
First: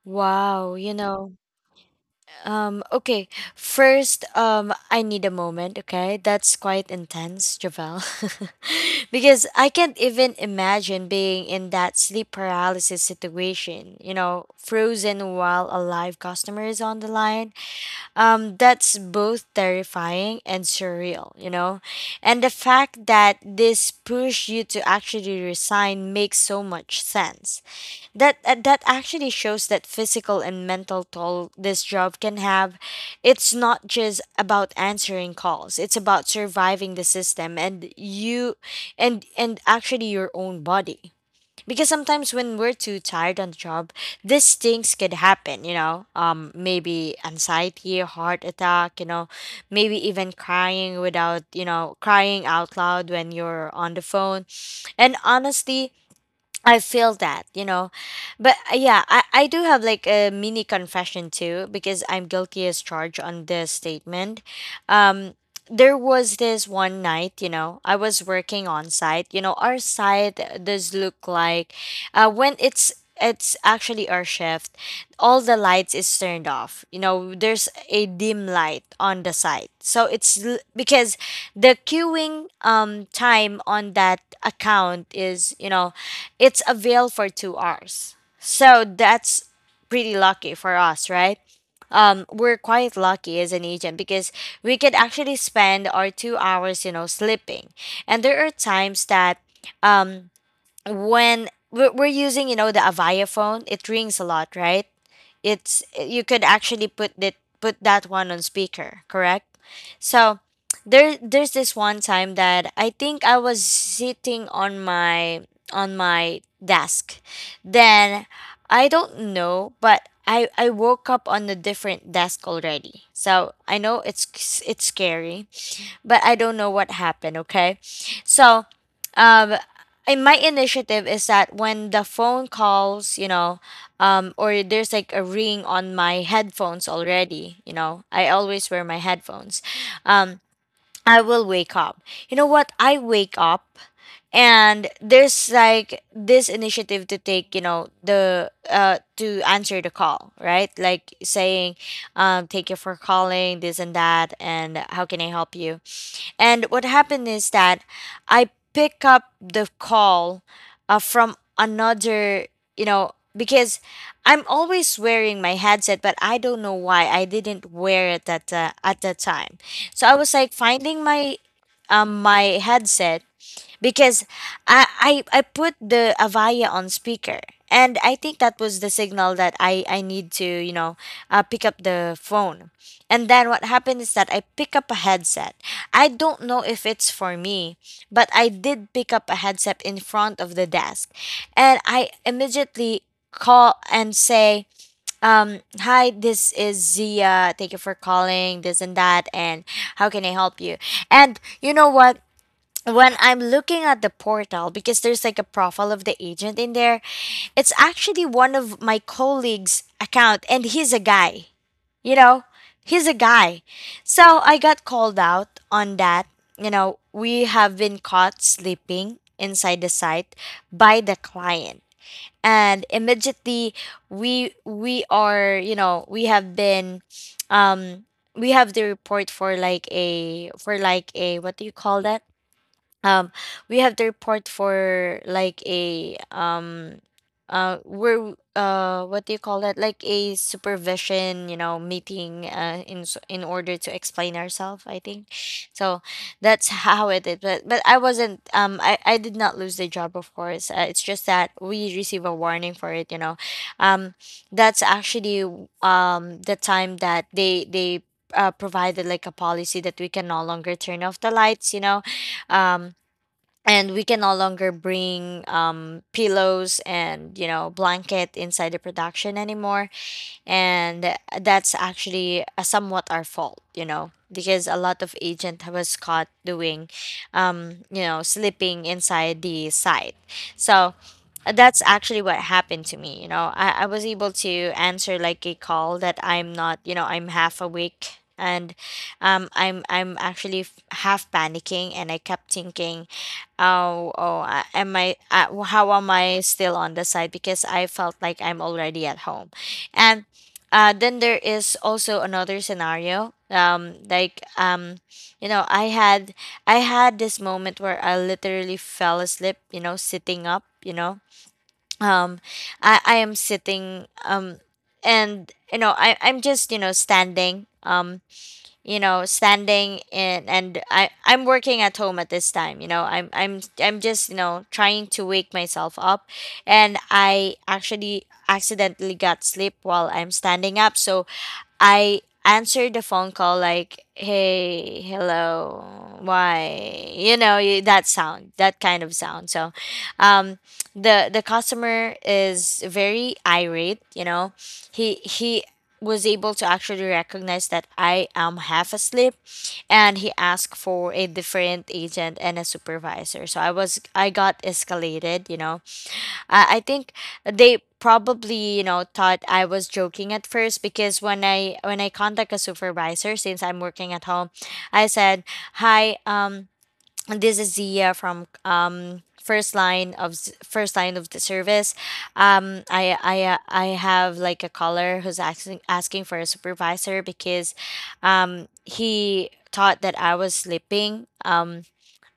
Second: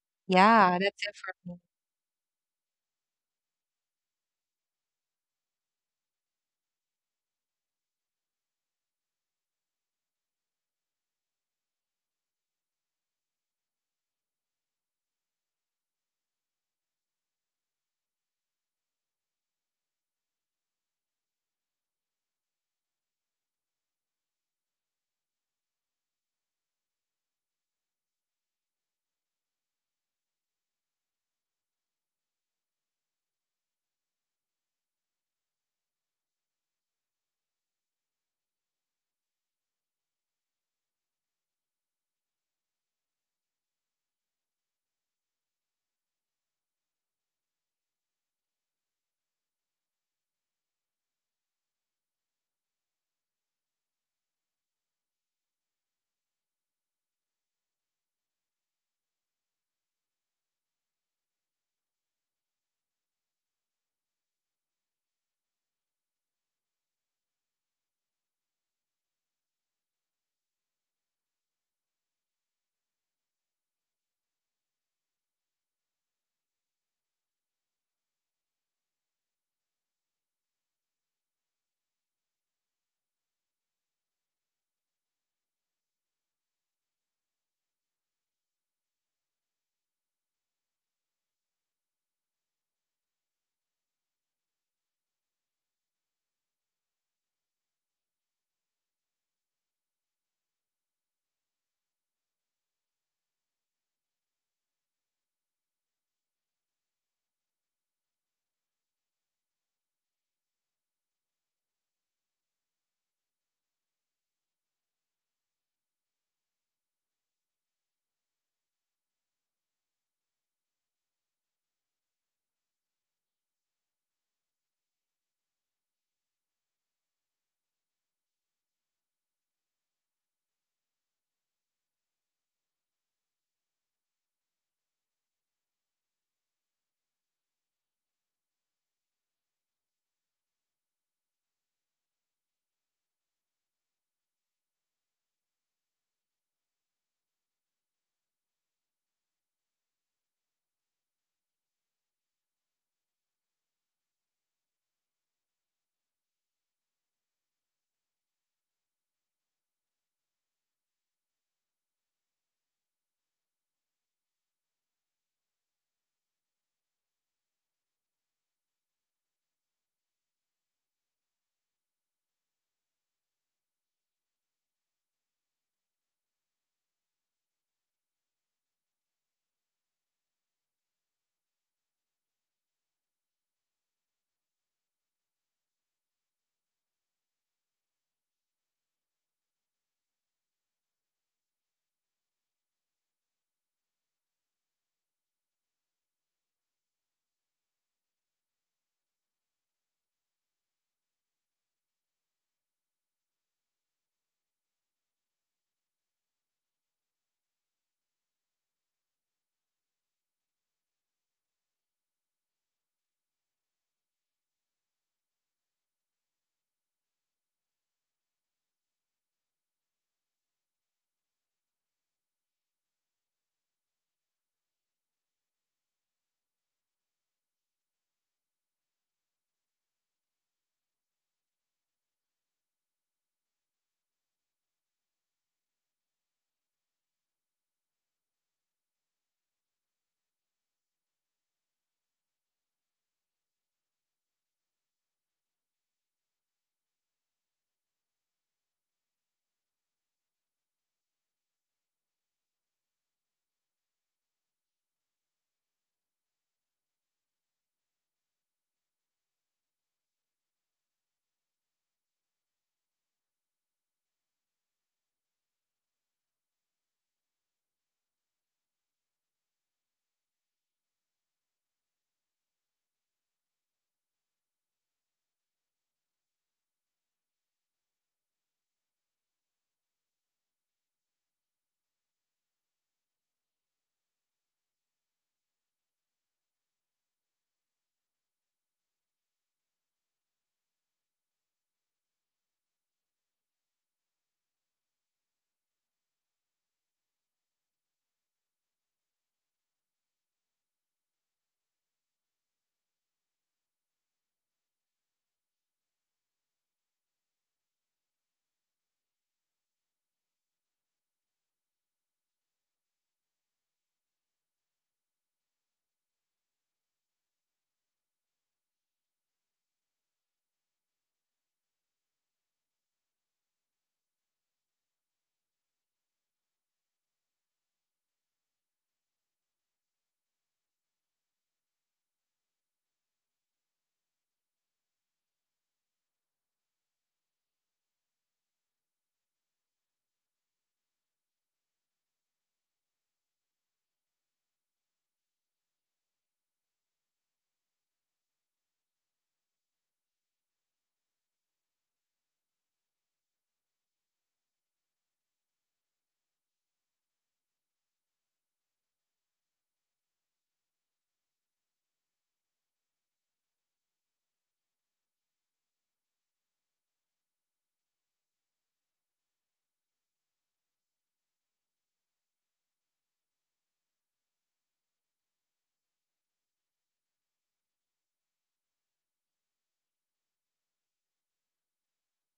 Wow,
Yeah,
you
that's it for
know.
me.
Okay, first I need a moment, okay? That's quite intense, Javel. Because I can't even imagine being in that sleep paralysis situation, you know, frozen while a live customer is on the line. That's both terrifying and surreal, you know? And the fact that this pushed you to actually resign makes so much sense. That actually shows that physical and mental toll this job can have. It's not just about answering calls. It's about surviving the system, and you, and actually your own body, because sometimes when we're too tired on the job, these things could happen, maybe anxiety, heart attack, maybe even crying without, crying out loud when you're on the phone. And honestly, I feel that. But yeah, I do have like a mini confession too, because I'm guilty as charged on this statement. um there was this one night, you know, I was working on site. You know, our site does look like when it's actually our shift, all the lights is turned off. You know, there's a dim light on the site. So because the queuing time on that account is, you know, it's available for 2 hours. So that's pretty lucky for us, right? We're quite lucky as an agent because we could actually spend our 2 hours, you know, sleeping. And there are times that um, when we're using, you know, the Avaya phone, it rings a lot, right? it's you could actually put that one on speaker, correct? So there's this one time that I think I was sitting on my desk. Then I don't know, but I woke up on a different desk already, so I know it's scary. But I don't know what happened. Okay, so um, in my initiative is that when the phone calls, you know, or there's like a ring on my headphones already. You know, I always wear my headphones. Um, I will wake up. You know what? I wake up. And there's like this initiative to take, you know, the to answer the call, right? Like saying, "Thank you for calling," this and that, and how can I help you? And what happened is that I pick up the call from another, you know, because I'm always wearing my headset, but I don't know why I didn't wear it at the time. So I was like finding my my headset because I put the Avaya on speaker, and I think that was the signal that I need to pick up the phone, and then what happened is that I pick up a headset. I don't know if it's for me, but I did pick up a headset in front of the desk, and I immediately call and say, "Hi, this is Zia. Thank you for calling," this and that, "and how can I help you?" And you know what? When I'm looking at the portal, because there's like a profile of the agent in there, it's actually one of my colleagues' account, and he's a guy. You know, he's a guy. So I got called out on that. You know, we have been caught sleeping inside the site by the client, and immediately we are, you know, we have been, um we have the report for like a, what do you call that, um we have to report for like a, we're what do you call that, like a supervision, you know, meeting in in order to explain ourselves, I think. So that's how it is. But I wasn't, I did not lose the job, of course. It's just that we receive a warning for it. um that's actually the time that they provided like a policy that we can no longer turn off the lights, um and we can no longer bring, pillows and blanket inside the production anymore. And that's actually somewhat our fault, because a lot of agent was caught doing, sleeping inside the site. So that's actually what happened to me. You know, I was able to answer like a call that I'm not, I'm half awake. And I'm actually half panicking, and I kept thinking, oh, oh, am I? How am I still on the side? Because I felt like I'm already at home. And then there is also another scenario. Like, you know, I had I had this moment where I literally fell asleep. You know, sitting up. You know, um, I am sitting, and I'm just standing, standing in. And I'm working at home at this time. You know, I'm just, trying to wake myself up. And I actually accidentally got sleep while I'm standing up. So I answered the phone call like, hey, hello, why? You know, that sound, that kind of sound. So um, the customer is very irate, you know. He was able to actually recognize that I am half asleep, and he asked for a different agent and a supervisor. So I got escalated. You know, I think they probably, you know, thought I was joking at first, because when I contact a supervisor, since I'm working at home, I said, "Hi, this is Zia from, first line of first line of the service. I have like a caller who's asking for a supervisor because, he thought that I was sleeping.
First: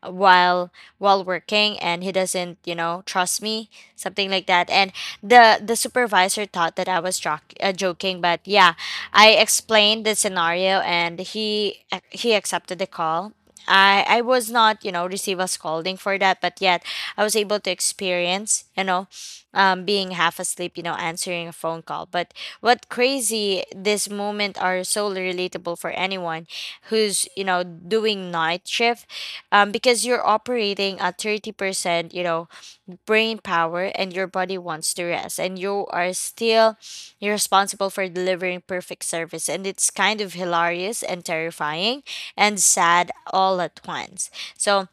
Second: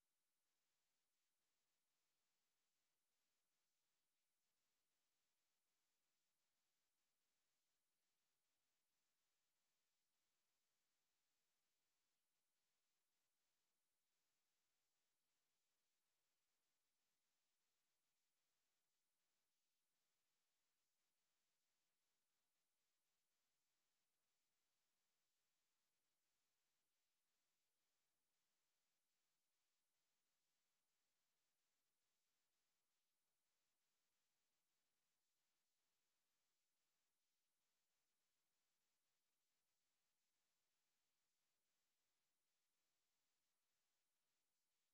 while while working, and he doesn't trust me, something like that." And the supervisor thought that I was joking, but yeah, I explained the scenario, and he accepted the call. I was not, receive a scolding for that, but yet I was able to experience, being half asleep, answering a phone call. But what crazy this moment are, so relatable for anyone who's doing night shift, because you're operating at 30%, you know, brain power, and your body wants to rest, and you are still, you're responsible for delivering perfect service. And it's kind of hilarious and terrifying and sad all at once. So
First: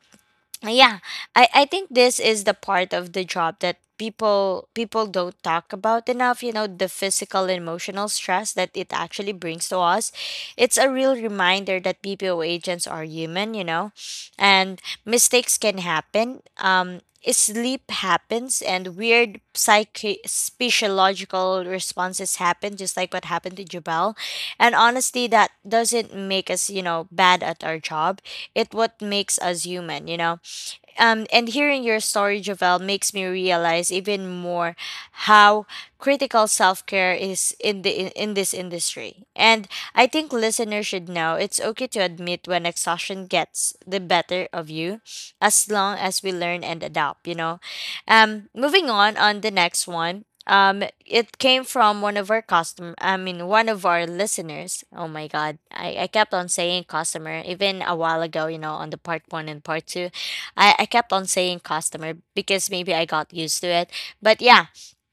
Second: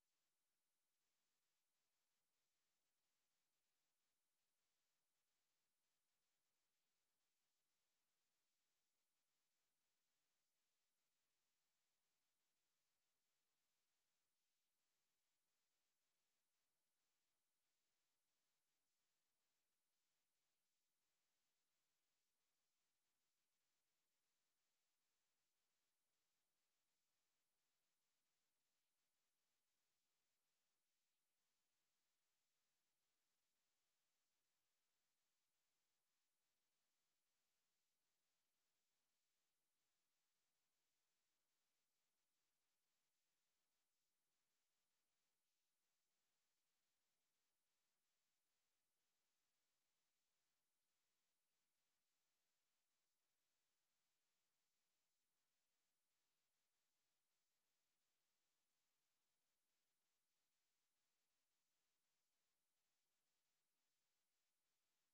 yeah, I think this is the part of the job that people don't talk about enough, the physical and emotional stress that it actually brings to us. It's a real reminder that BPO agents are human. And mistakes can happen. Sleep happens, and weird psyche physiological responses happen, just like what happened to Jabal. And honestly, that doesn't make us, bad at our job. It what makes us human. And hearing your story, Javel, makes me realize even more how critical self care is in in this industry. And I think listeners should know it's okay to admit when exhaustion gets the better of you, as long as we learn and adapt. You know, moving on the next one. It came from one of our custom. I mean, one of our listeners. Oh my God, I kept on saying customer even a while ago. You know, on the part one and part two I kept on saying customer because maybe I got used to it. But yeah,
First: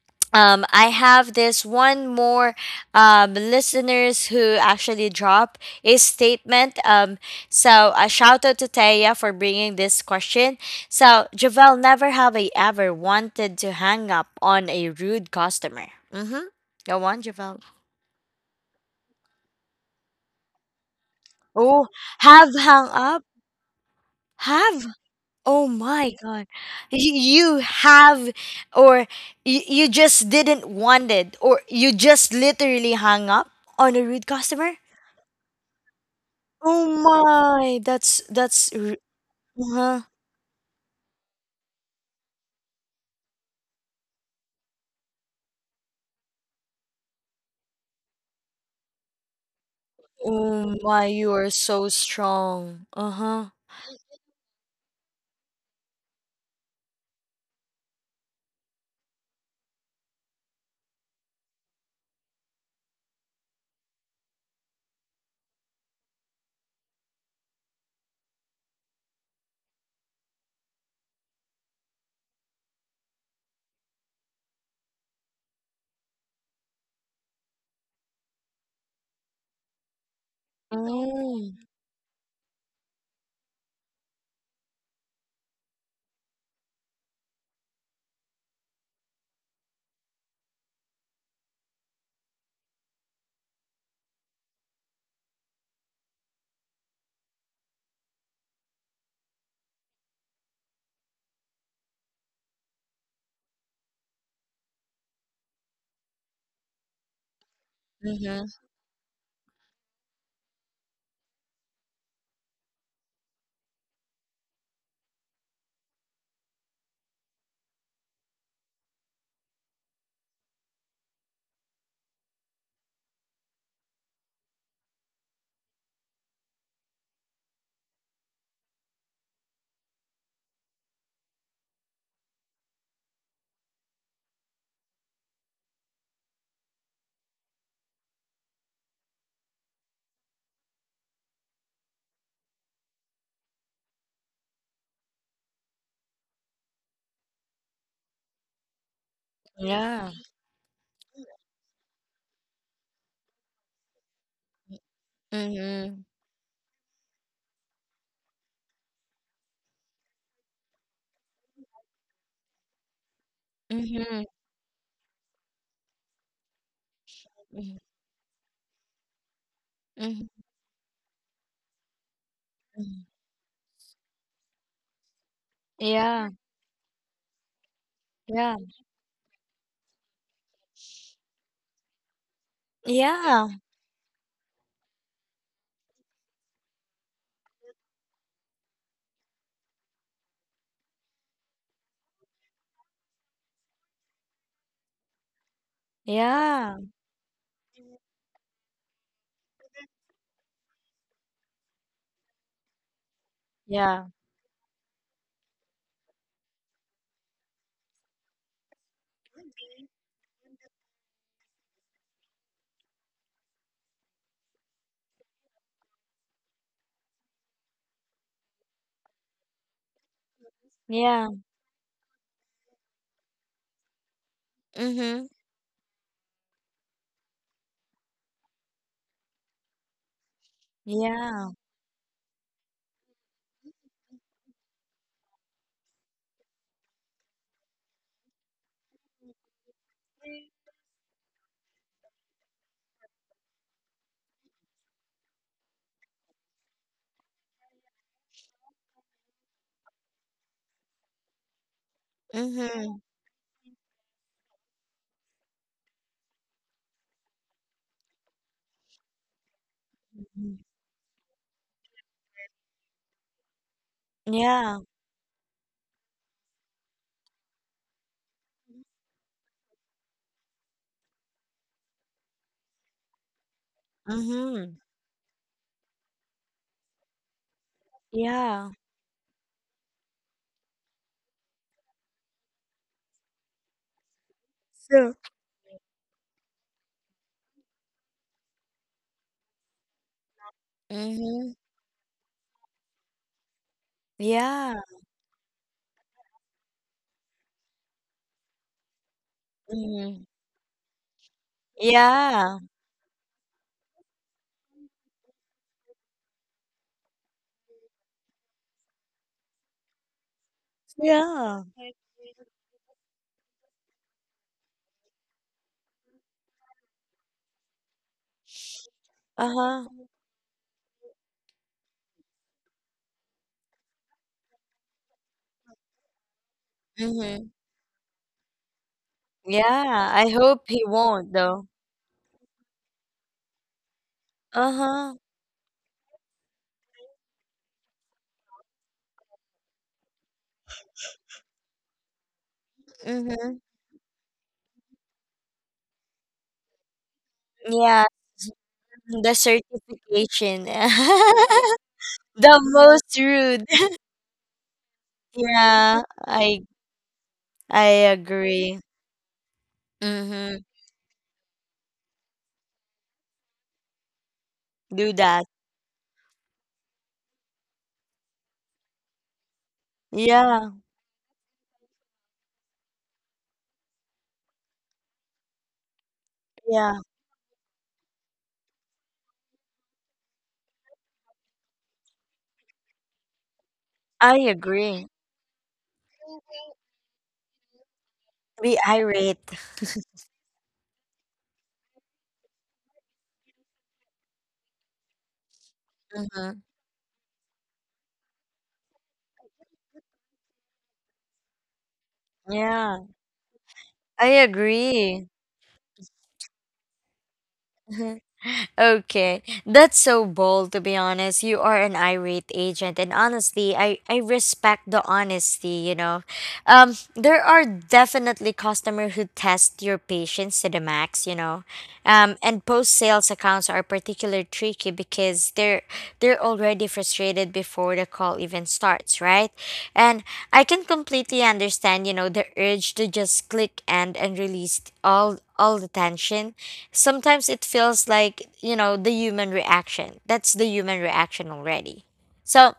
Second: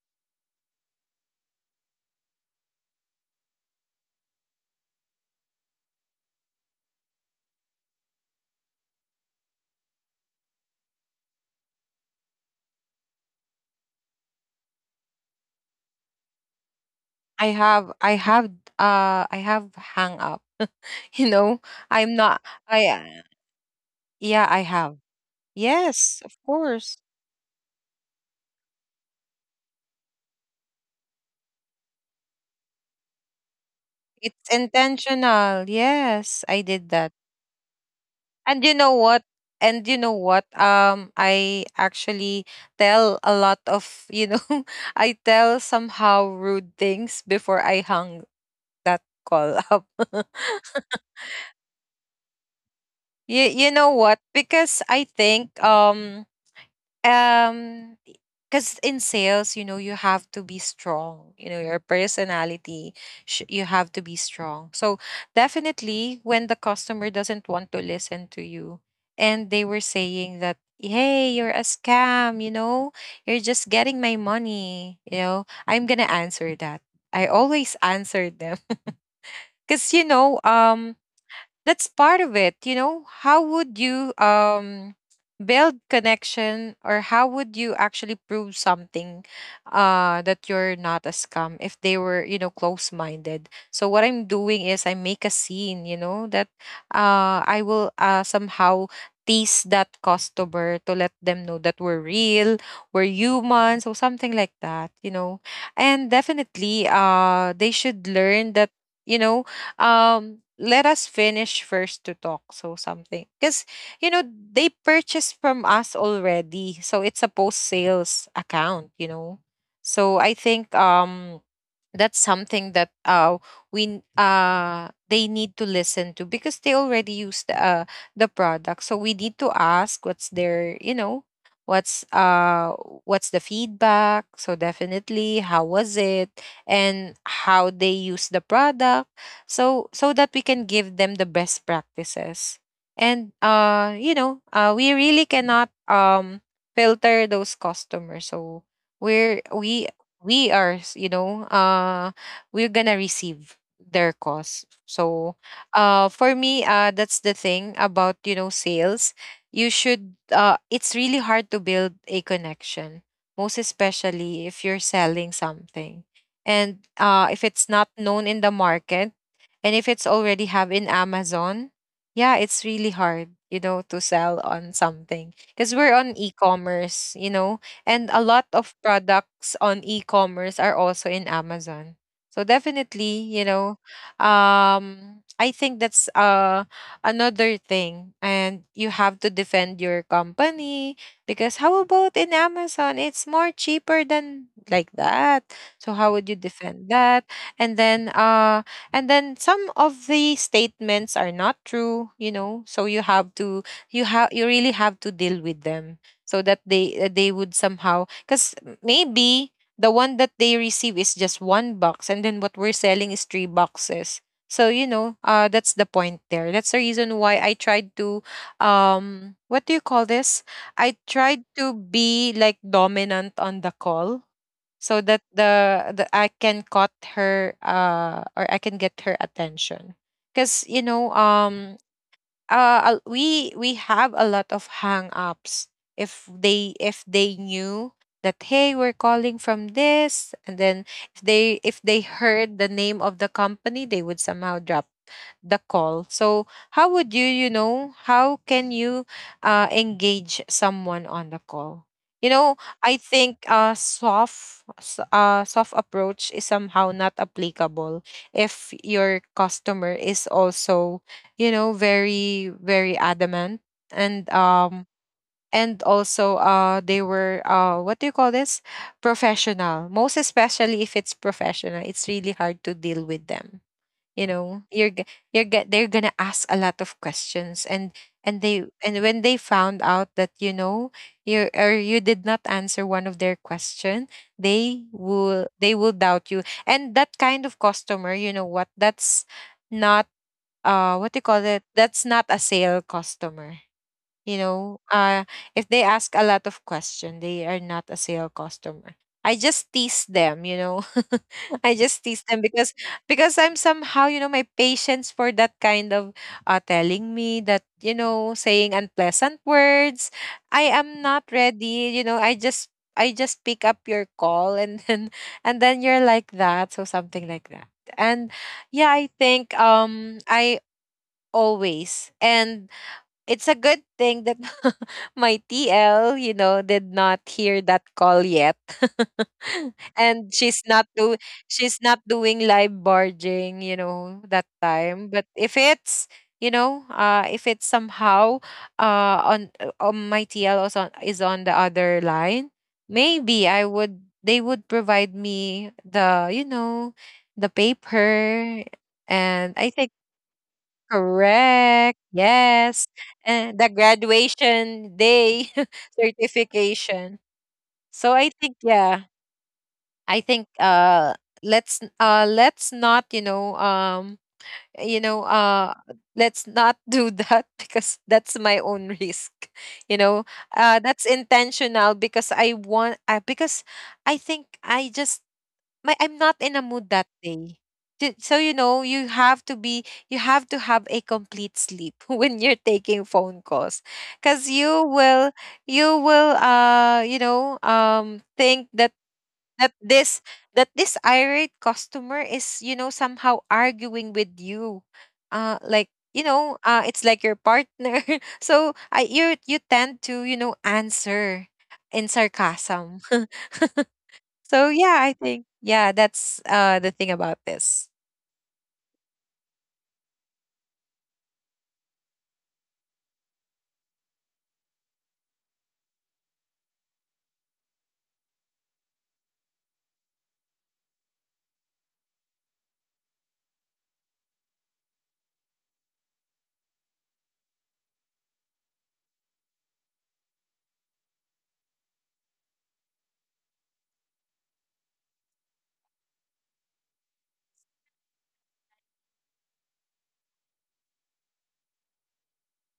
I have this one more, listeners who actually drop a statement. So a shout out to Taya for bringing this question. So Javel, never have I ever wanted to hang up on a rude customer. Mm-hmm. Go on,
I
Javel.
have I have I have hang up. You know,
Oh,
I'm not,
have
I
hung up.
yeah, I
Have
have.
Oh my
Yes, of
God.
course.
You have, or you just didn't want it, or you just literally hung up on a rude
It's
customer?
intentional. Yes, I
Oh
did that.
my, that's,
And
that's,
you know
r-
what? And you
Uh-huh.
know what? I actually tell a lot of, you know, I tell somehow rude things before I hung that call up.
Oh my, you are so strong.
you
Uh-huh.
you know what? Because I think um because in sales, you know, you have to be strong, you know, your personality you have to be strong. So definitely when the customer doesn't want to listen to you and they were saying that, hey, you're a scam, you know, you're just getting my money, you know, I'm gonna answer that. I always answered them. Because you know
Oh,
that's part of it. You know, how would you build connection? Or how would you actually prove something that you're not a scam if they were, you know, close-minded? So what I'm doing is I make a scene, you know, that I will somehow tease that customer to let them know that we're real, we're human, so something like that, you know. And definitely they should
mm-hmm.
learn that, you know, let us finish first to talk, so something, because you know, they purchased from us already, so it's a post sales account, you know. So I think that's something that they need to listen to because they already used the product. So we need to ask what's their, you know, what's uh what's the feedback. So definitely how was it and how they use the product, so so that we can give them the best practices. And you know we really cannot filter those customers. So we're we
Yeah.
we are, you know, we're gonna receive their costs. So
Mm-hmm.
for me that's the thing about, you know, sales. You should, it's really hard to build a connection, most
Mm-hmm.
especially if you're selling something, and if it's not known in the market, and if it's
Mm-hmm.
already have in Amazon, yeah, it's really hard, you know, to sell on something because we're on
Yeah.
e-commerce, you know, and a lot
Yeah.
of products on e-commerce are also in Amazon. So definitely, you
Yeah.
know, I think that's another thing, and you have to defend your company because how about in Amazon it's more cheaper than like that. So how would you
Yeah.
defend that? And then uh and then some of the statements are not true, you know. So you have to,
Yeah.
you really have to deal with them so that they, they would somehow, cuz maybe the one that they receive is just one box, and then what we're selling is three boxes. So you know, that's the point there. That's the reason why I tried to, what do you call this? I
Yeah.
tried to be like dominant on the call so that
Mm-hmm.
the I can caught her or I can get her attention. Cause you know,
Yeah.
we have a lot of hang-ups if they, if they knew that, hey, we're calling from this, and then if they, if they heard the name of the company, they would somehow drop the call. So how would you, you know, how can you engage someone on the call, you know? I
Mm-hmm.
think a soft soft approach is somehow not applicable if your customer is also, you know, very very adamant, and
Yeah.
um and also they were, what do you call this, professional. Most especially if it's professional, it's really hard to deal with them, you know.
Mhm.
You're g- you're g- they're gonna ask a lot of questions, and they,
Yeah.
and when they found out that, you know, you or you did not answer one of their question, they
So
will, they will doubt you, and that kind of customer, you know what, that's not, what do you call
Mhm.
it, that's not a sale customer, you
Yeah.
know. If they ask a lot of question, they are not a sale customer. I just tease
Mhm.
them, you know. I just tease them
Yeah.
because I'm somehow, you know, my patience for that kind of, telling me that, you know, saying unpleasant words, I am not
Yeah.
ready, you know. I just pick up your call and then and then you're like that, so something like that. And yeah, I think
Uh-huh.
I always. And it's a good thing that my TL, you know, did not
Mhm.
hear that call yet.
Yeah, I
And
hope he won't though.
she's not doing live barging, you know, that time.
Uh-huh.
But if it's, you know, if it's somehow on my TL, also is on the other line, maybe
Mhm.
I would, they would provide me the, you know, the
Yeah.
paper.
The
And I think
certification.
Correct.
The
Yes.
most
And
rude.
the graduation day
Yeah, I
certification.
I
So I think
agree.
yeah, I think
Mhm.
let's not, you
Do
know,
that.
let's not do that because that's my own risk. You know,
Yeah.
that's intentional because I want, because I think I just, my I'm not in a mood
Yeah.
that day. So you know, you have to be, you have to have a complete sleep when you're taking phone calls,
I
cuz you
agree.
will, you know, think
Be
that
irate.
that this that this irate customer is, you know, somehow arguing with you. Like you know,
Mhm.
it's like your partner. So I, you tend to, you know, answer in sarcasm.
Yeah. I
So yeah, I
agree.
think yeah, that's the thing about this.
Okay, that's so bold to be honest. You are an irate agent, and honestly, I respect the honesty. There are definitely customers who test your patience to the max. And post sales accounts are particularly tricky because they're already frustrated before the call even starts, right? And I can completely understand. You know, the urge to just click end and release all the tension. Sometimes it feels like, you know, the human reaction. That's the human reaction already. So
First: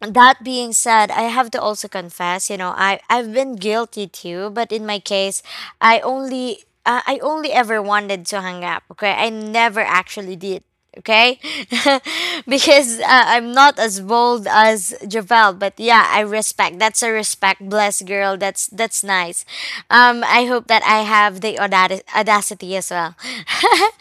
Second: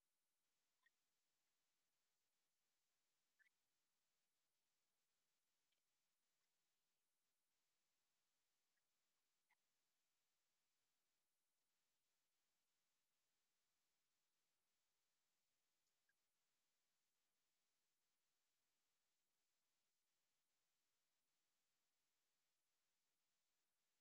that being said, I have to also confess, you know, I I've been guilty too, but in my case, I only ever wanted to hang up. Okay, I never actually did. Okay, because I'm not as bold as Javel, but yeah, I respect. That's a respect, bless girl. That's nice. I hope that I have the audacity as well.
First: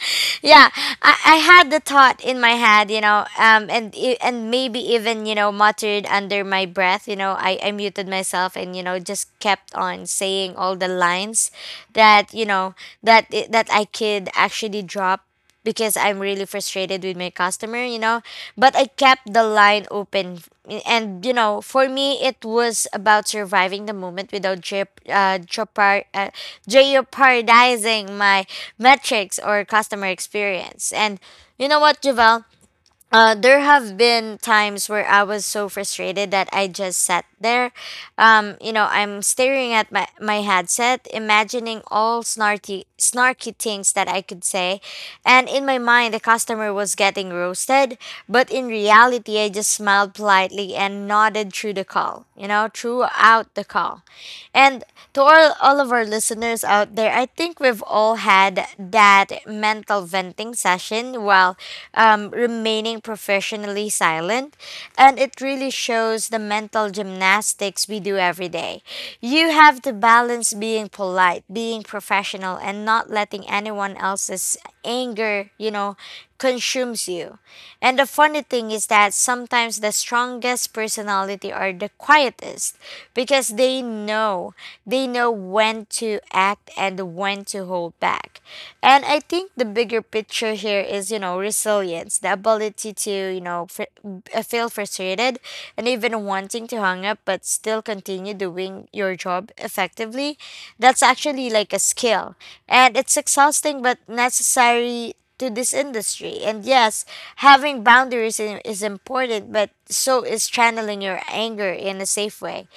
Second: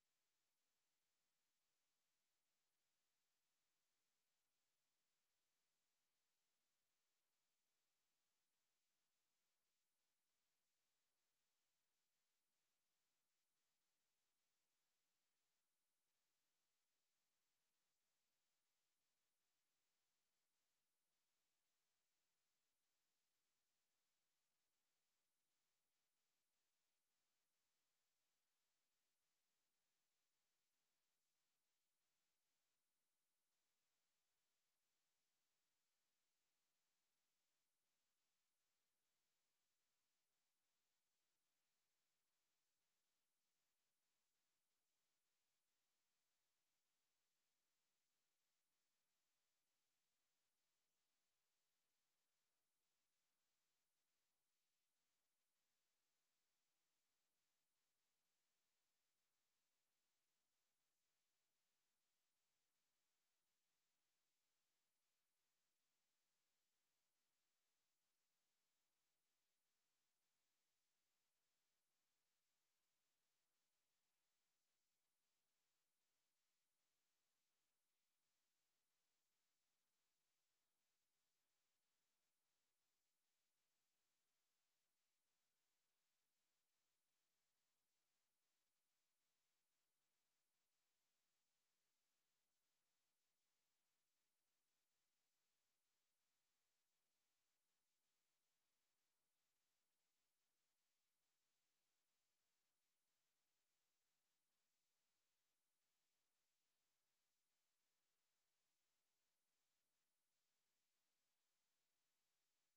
Yeah, I had the thought in my head, you know, and maybe even, you know, muttered under my breath, you know, I muted myself, and you know, just kept on saying all the lines that I could actually drop because I'm really frustrated with my customer, you know. But I kept the line open. And, you know, for me, it was about surviving the moment without jeopardizing my metrics or customer experience. And you know what, Javel? There have been times where I was so frustrated that I just sat there. You know, I'm staring at my, my headset, imagining all snarky things that I could say. And in my mind, the customer was getting roasted, but in reality, I just smiled politely and nodded through the call, you know, throughout the call. And to all of our listeners out there, I think we've all had that mental emotional venting session while remaining professionally silent. And it really shows the mental gymnastics we do every day. You have to balance being polite, being professional, and not letting anyone else's anger, you know, consumes you. And the funny thing is that sometimes the strongest personality are the quietest because they know when to act and when to hold back. And I think the bigger picture here is, you know, resilience, the ability to, you know, feel frustrated and even wanting to hang up but still continue doing your job effectively. That's actually like a skill. And it's exhausting but necessary to this industry. And yes, having boundaries is important, but so is channeling your anger in a safe way.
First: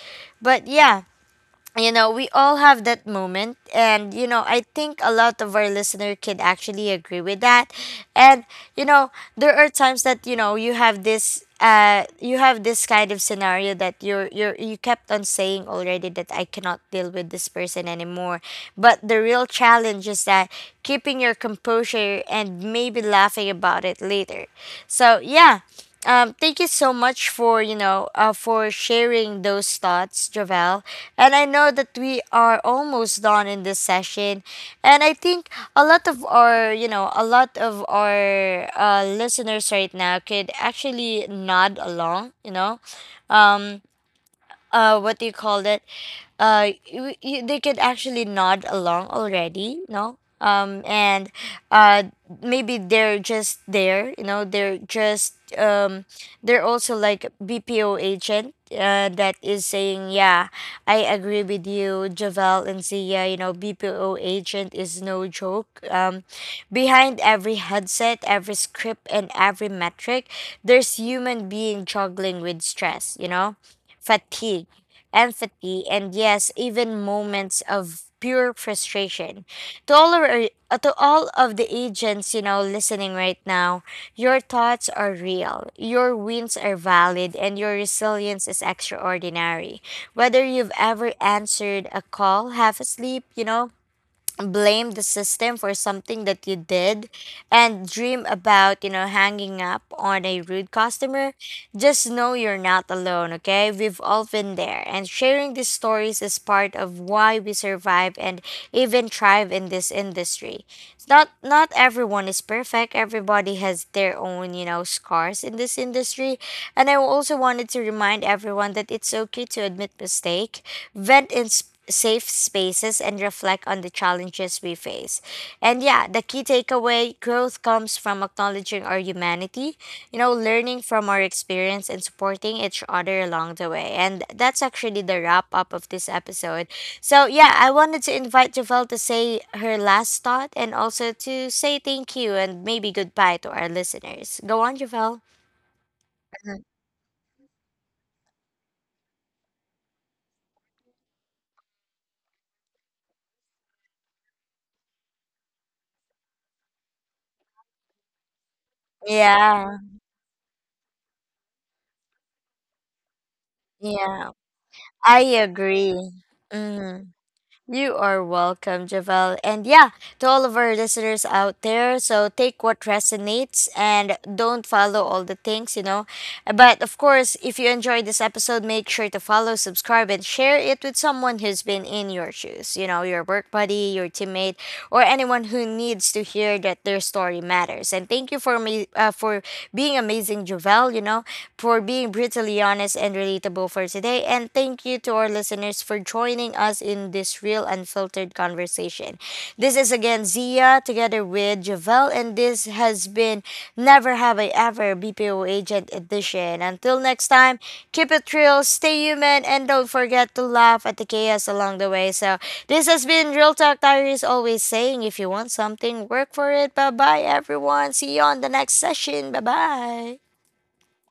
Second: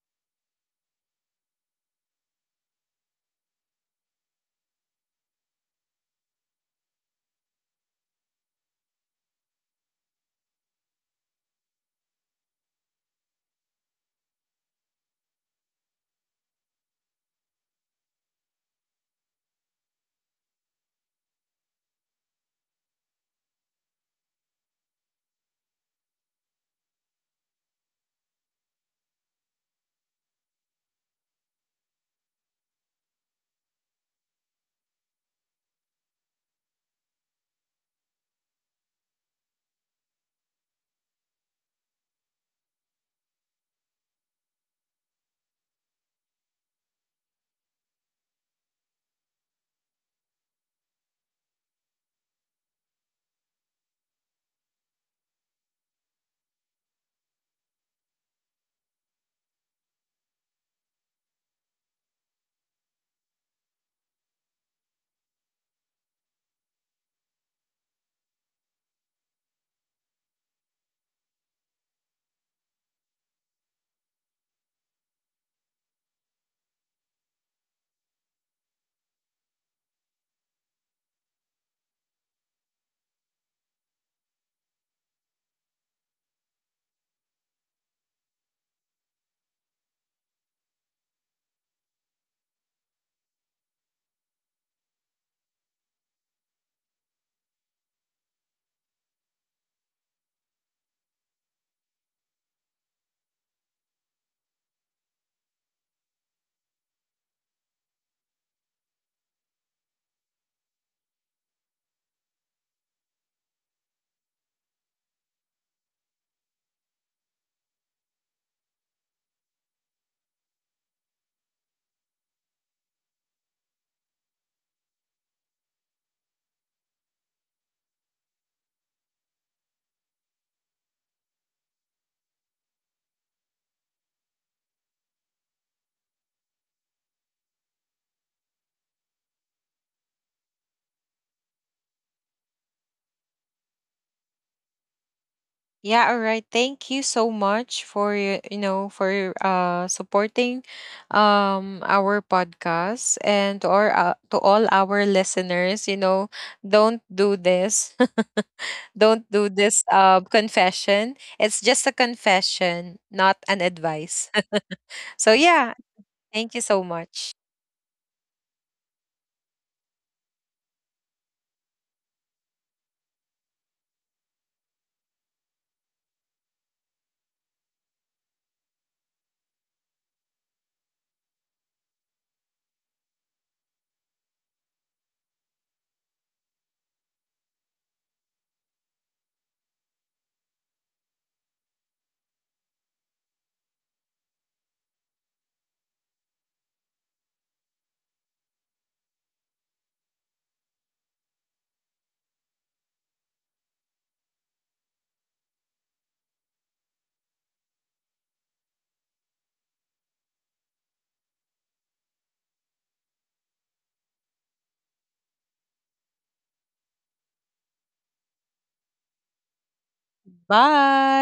But yeah, you know, we all have that moment, and you know, I think a lot of our listener can actually agree with that. And, you know, there are times that, you know, you have this kind of scenario that you kept on saying already that I cannot deal with this person anymore, but the real challenge is that keeping your composure and maybe laughing about it later. So yeah, thank you so much for, you know, for sharing those thoughts, Javel. And I know that we are almost done in this session, and I think a lot of our, listeners right now could actually nod along. You know, what do you call it? Uh, they could actually nod along already, no, um, and uh, maybe they're just there, you know, they're just um, they're also like bpo agent, that is saying yeah, I agree with you, Javel and Zia. You know, bpo agent is no joke. Um, behind every headset, every script, and every metric, there's human being juggling with stress, you know, fatigue, empathy, and yes, even moments of pure frustration. To all of the agents, you know, listening right now, your thoughts are real, your wins are valid, and your resilience is extraordinary. Whether you've ever answered a call half asleep, you know, blame the system for something that you did and dream about, you know, hanging up on a rude customer, just know you're not alone. Okay, we've all been there, and sharing these stories is part of why we survive and even thrive in this industry. Not everyone is perfect, everybody has their own, you know, scars in this industry. And I also wanted to remind everyone that it's okay to admit mistake, vent inspired safe spaces, and reflect on the challenges we face. And yeah, the key takeaway, growth comes from acknowledging our humanity, you know, learning from our experience and supporting each other along the way. And that's actually the wrap up of this episode. So yeah, I wanted to invite Javel to say her last thought and also to say thank you and maybe goodbye to our listeners. Go on, Javel.
Yeah, all right.
Mhm.
Thank you so much for you know for supporting our podcast, and to our, to all our listeners, you know, don't do this. Don't do
Yeah,
this confession. It's just a confession, not an
yeah,
advice.
I
So yeah,
agree.
thank you so
Hmm.
much.
You are welcome, Javel. And yeah, to all of our listeners out there, so take what resonates and don't follow all the things, you know. But of course, if you enjoyed this episode, make sure to follow, subscribe, and share it with someone who's been in your shoes, you know, your work buddy, your teammate, or anyone who needs to hear that their story matters. And thank you for me, for being amazing, Javel. You know, for being brutally honest and relatable for today. And thank you to our listeners for joining us in this real, unfiltered conversation. This is again Zia together with Javel, and this has been Never Have I Ever BPO Agent Edition. Until next time, keep it real, stay human, and don't forget to laugh at the chaos along the way. So, this has been Real Talk Diary is always saying if you want something, work for it. Bye bye, everyone. See you on the next session. Bye bye.
Bye.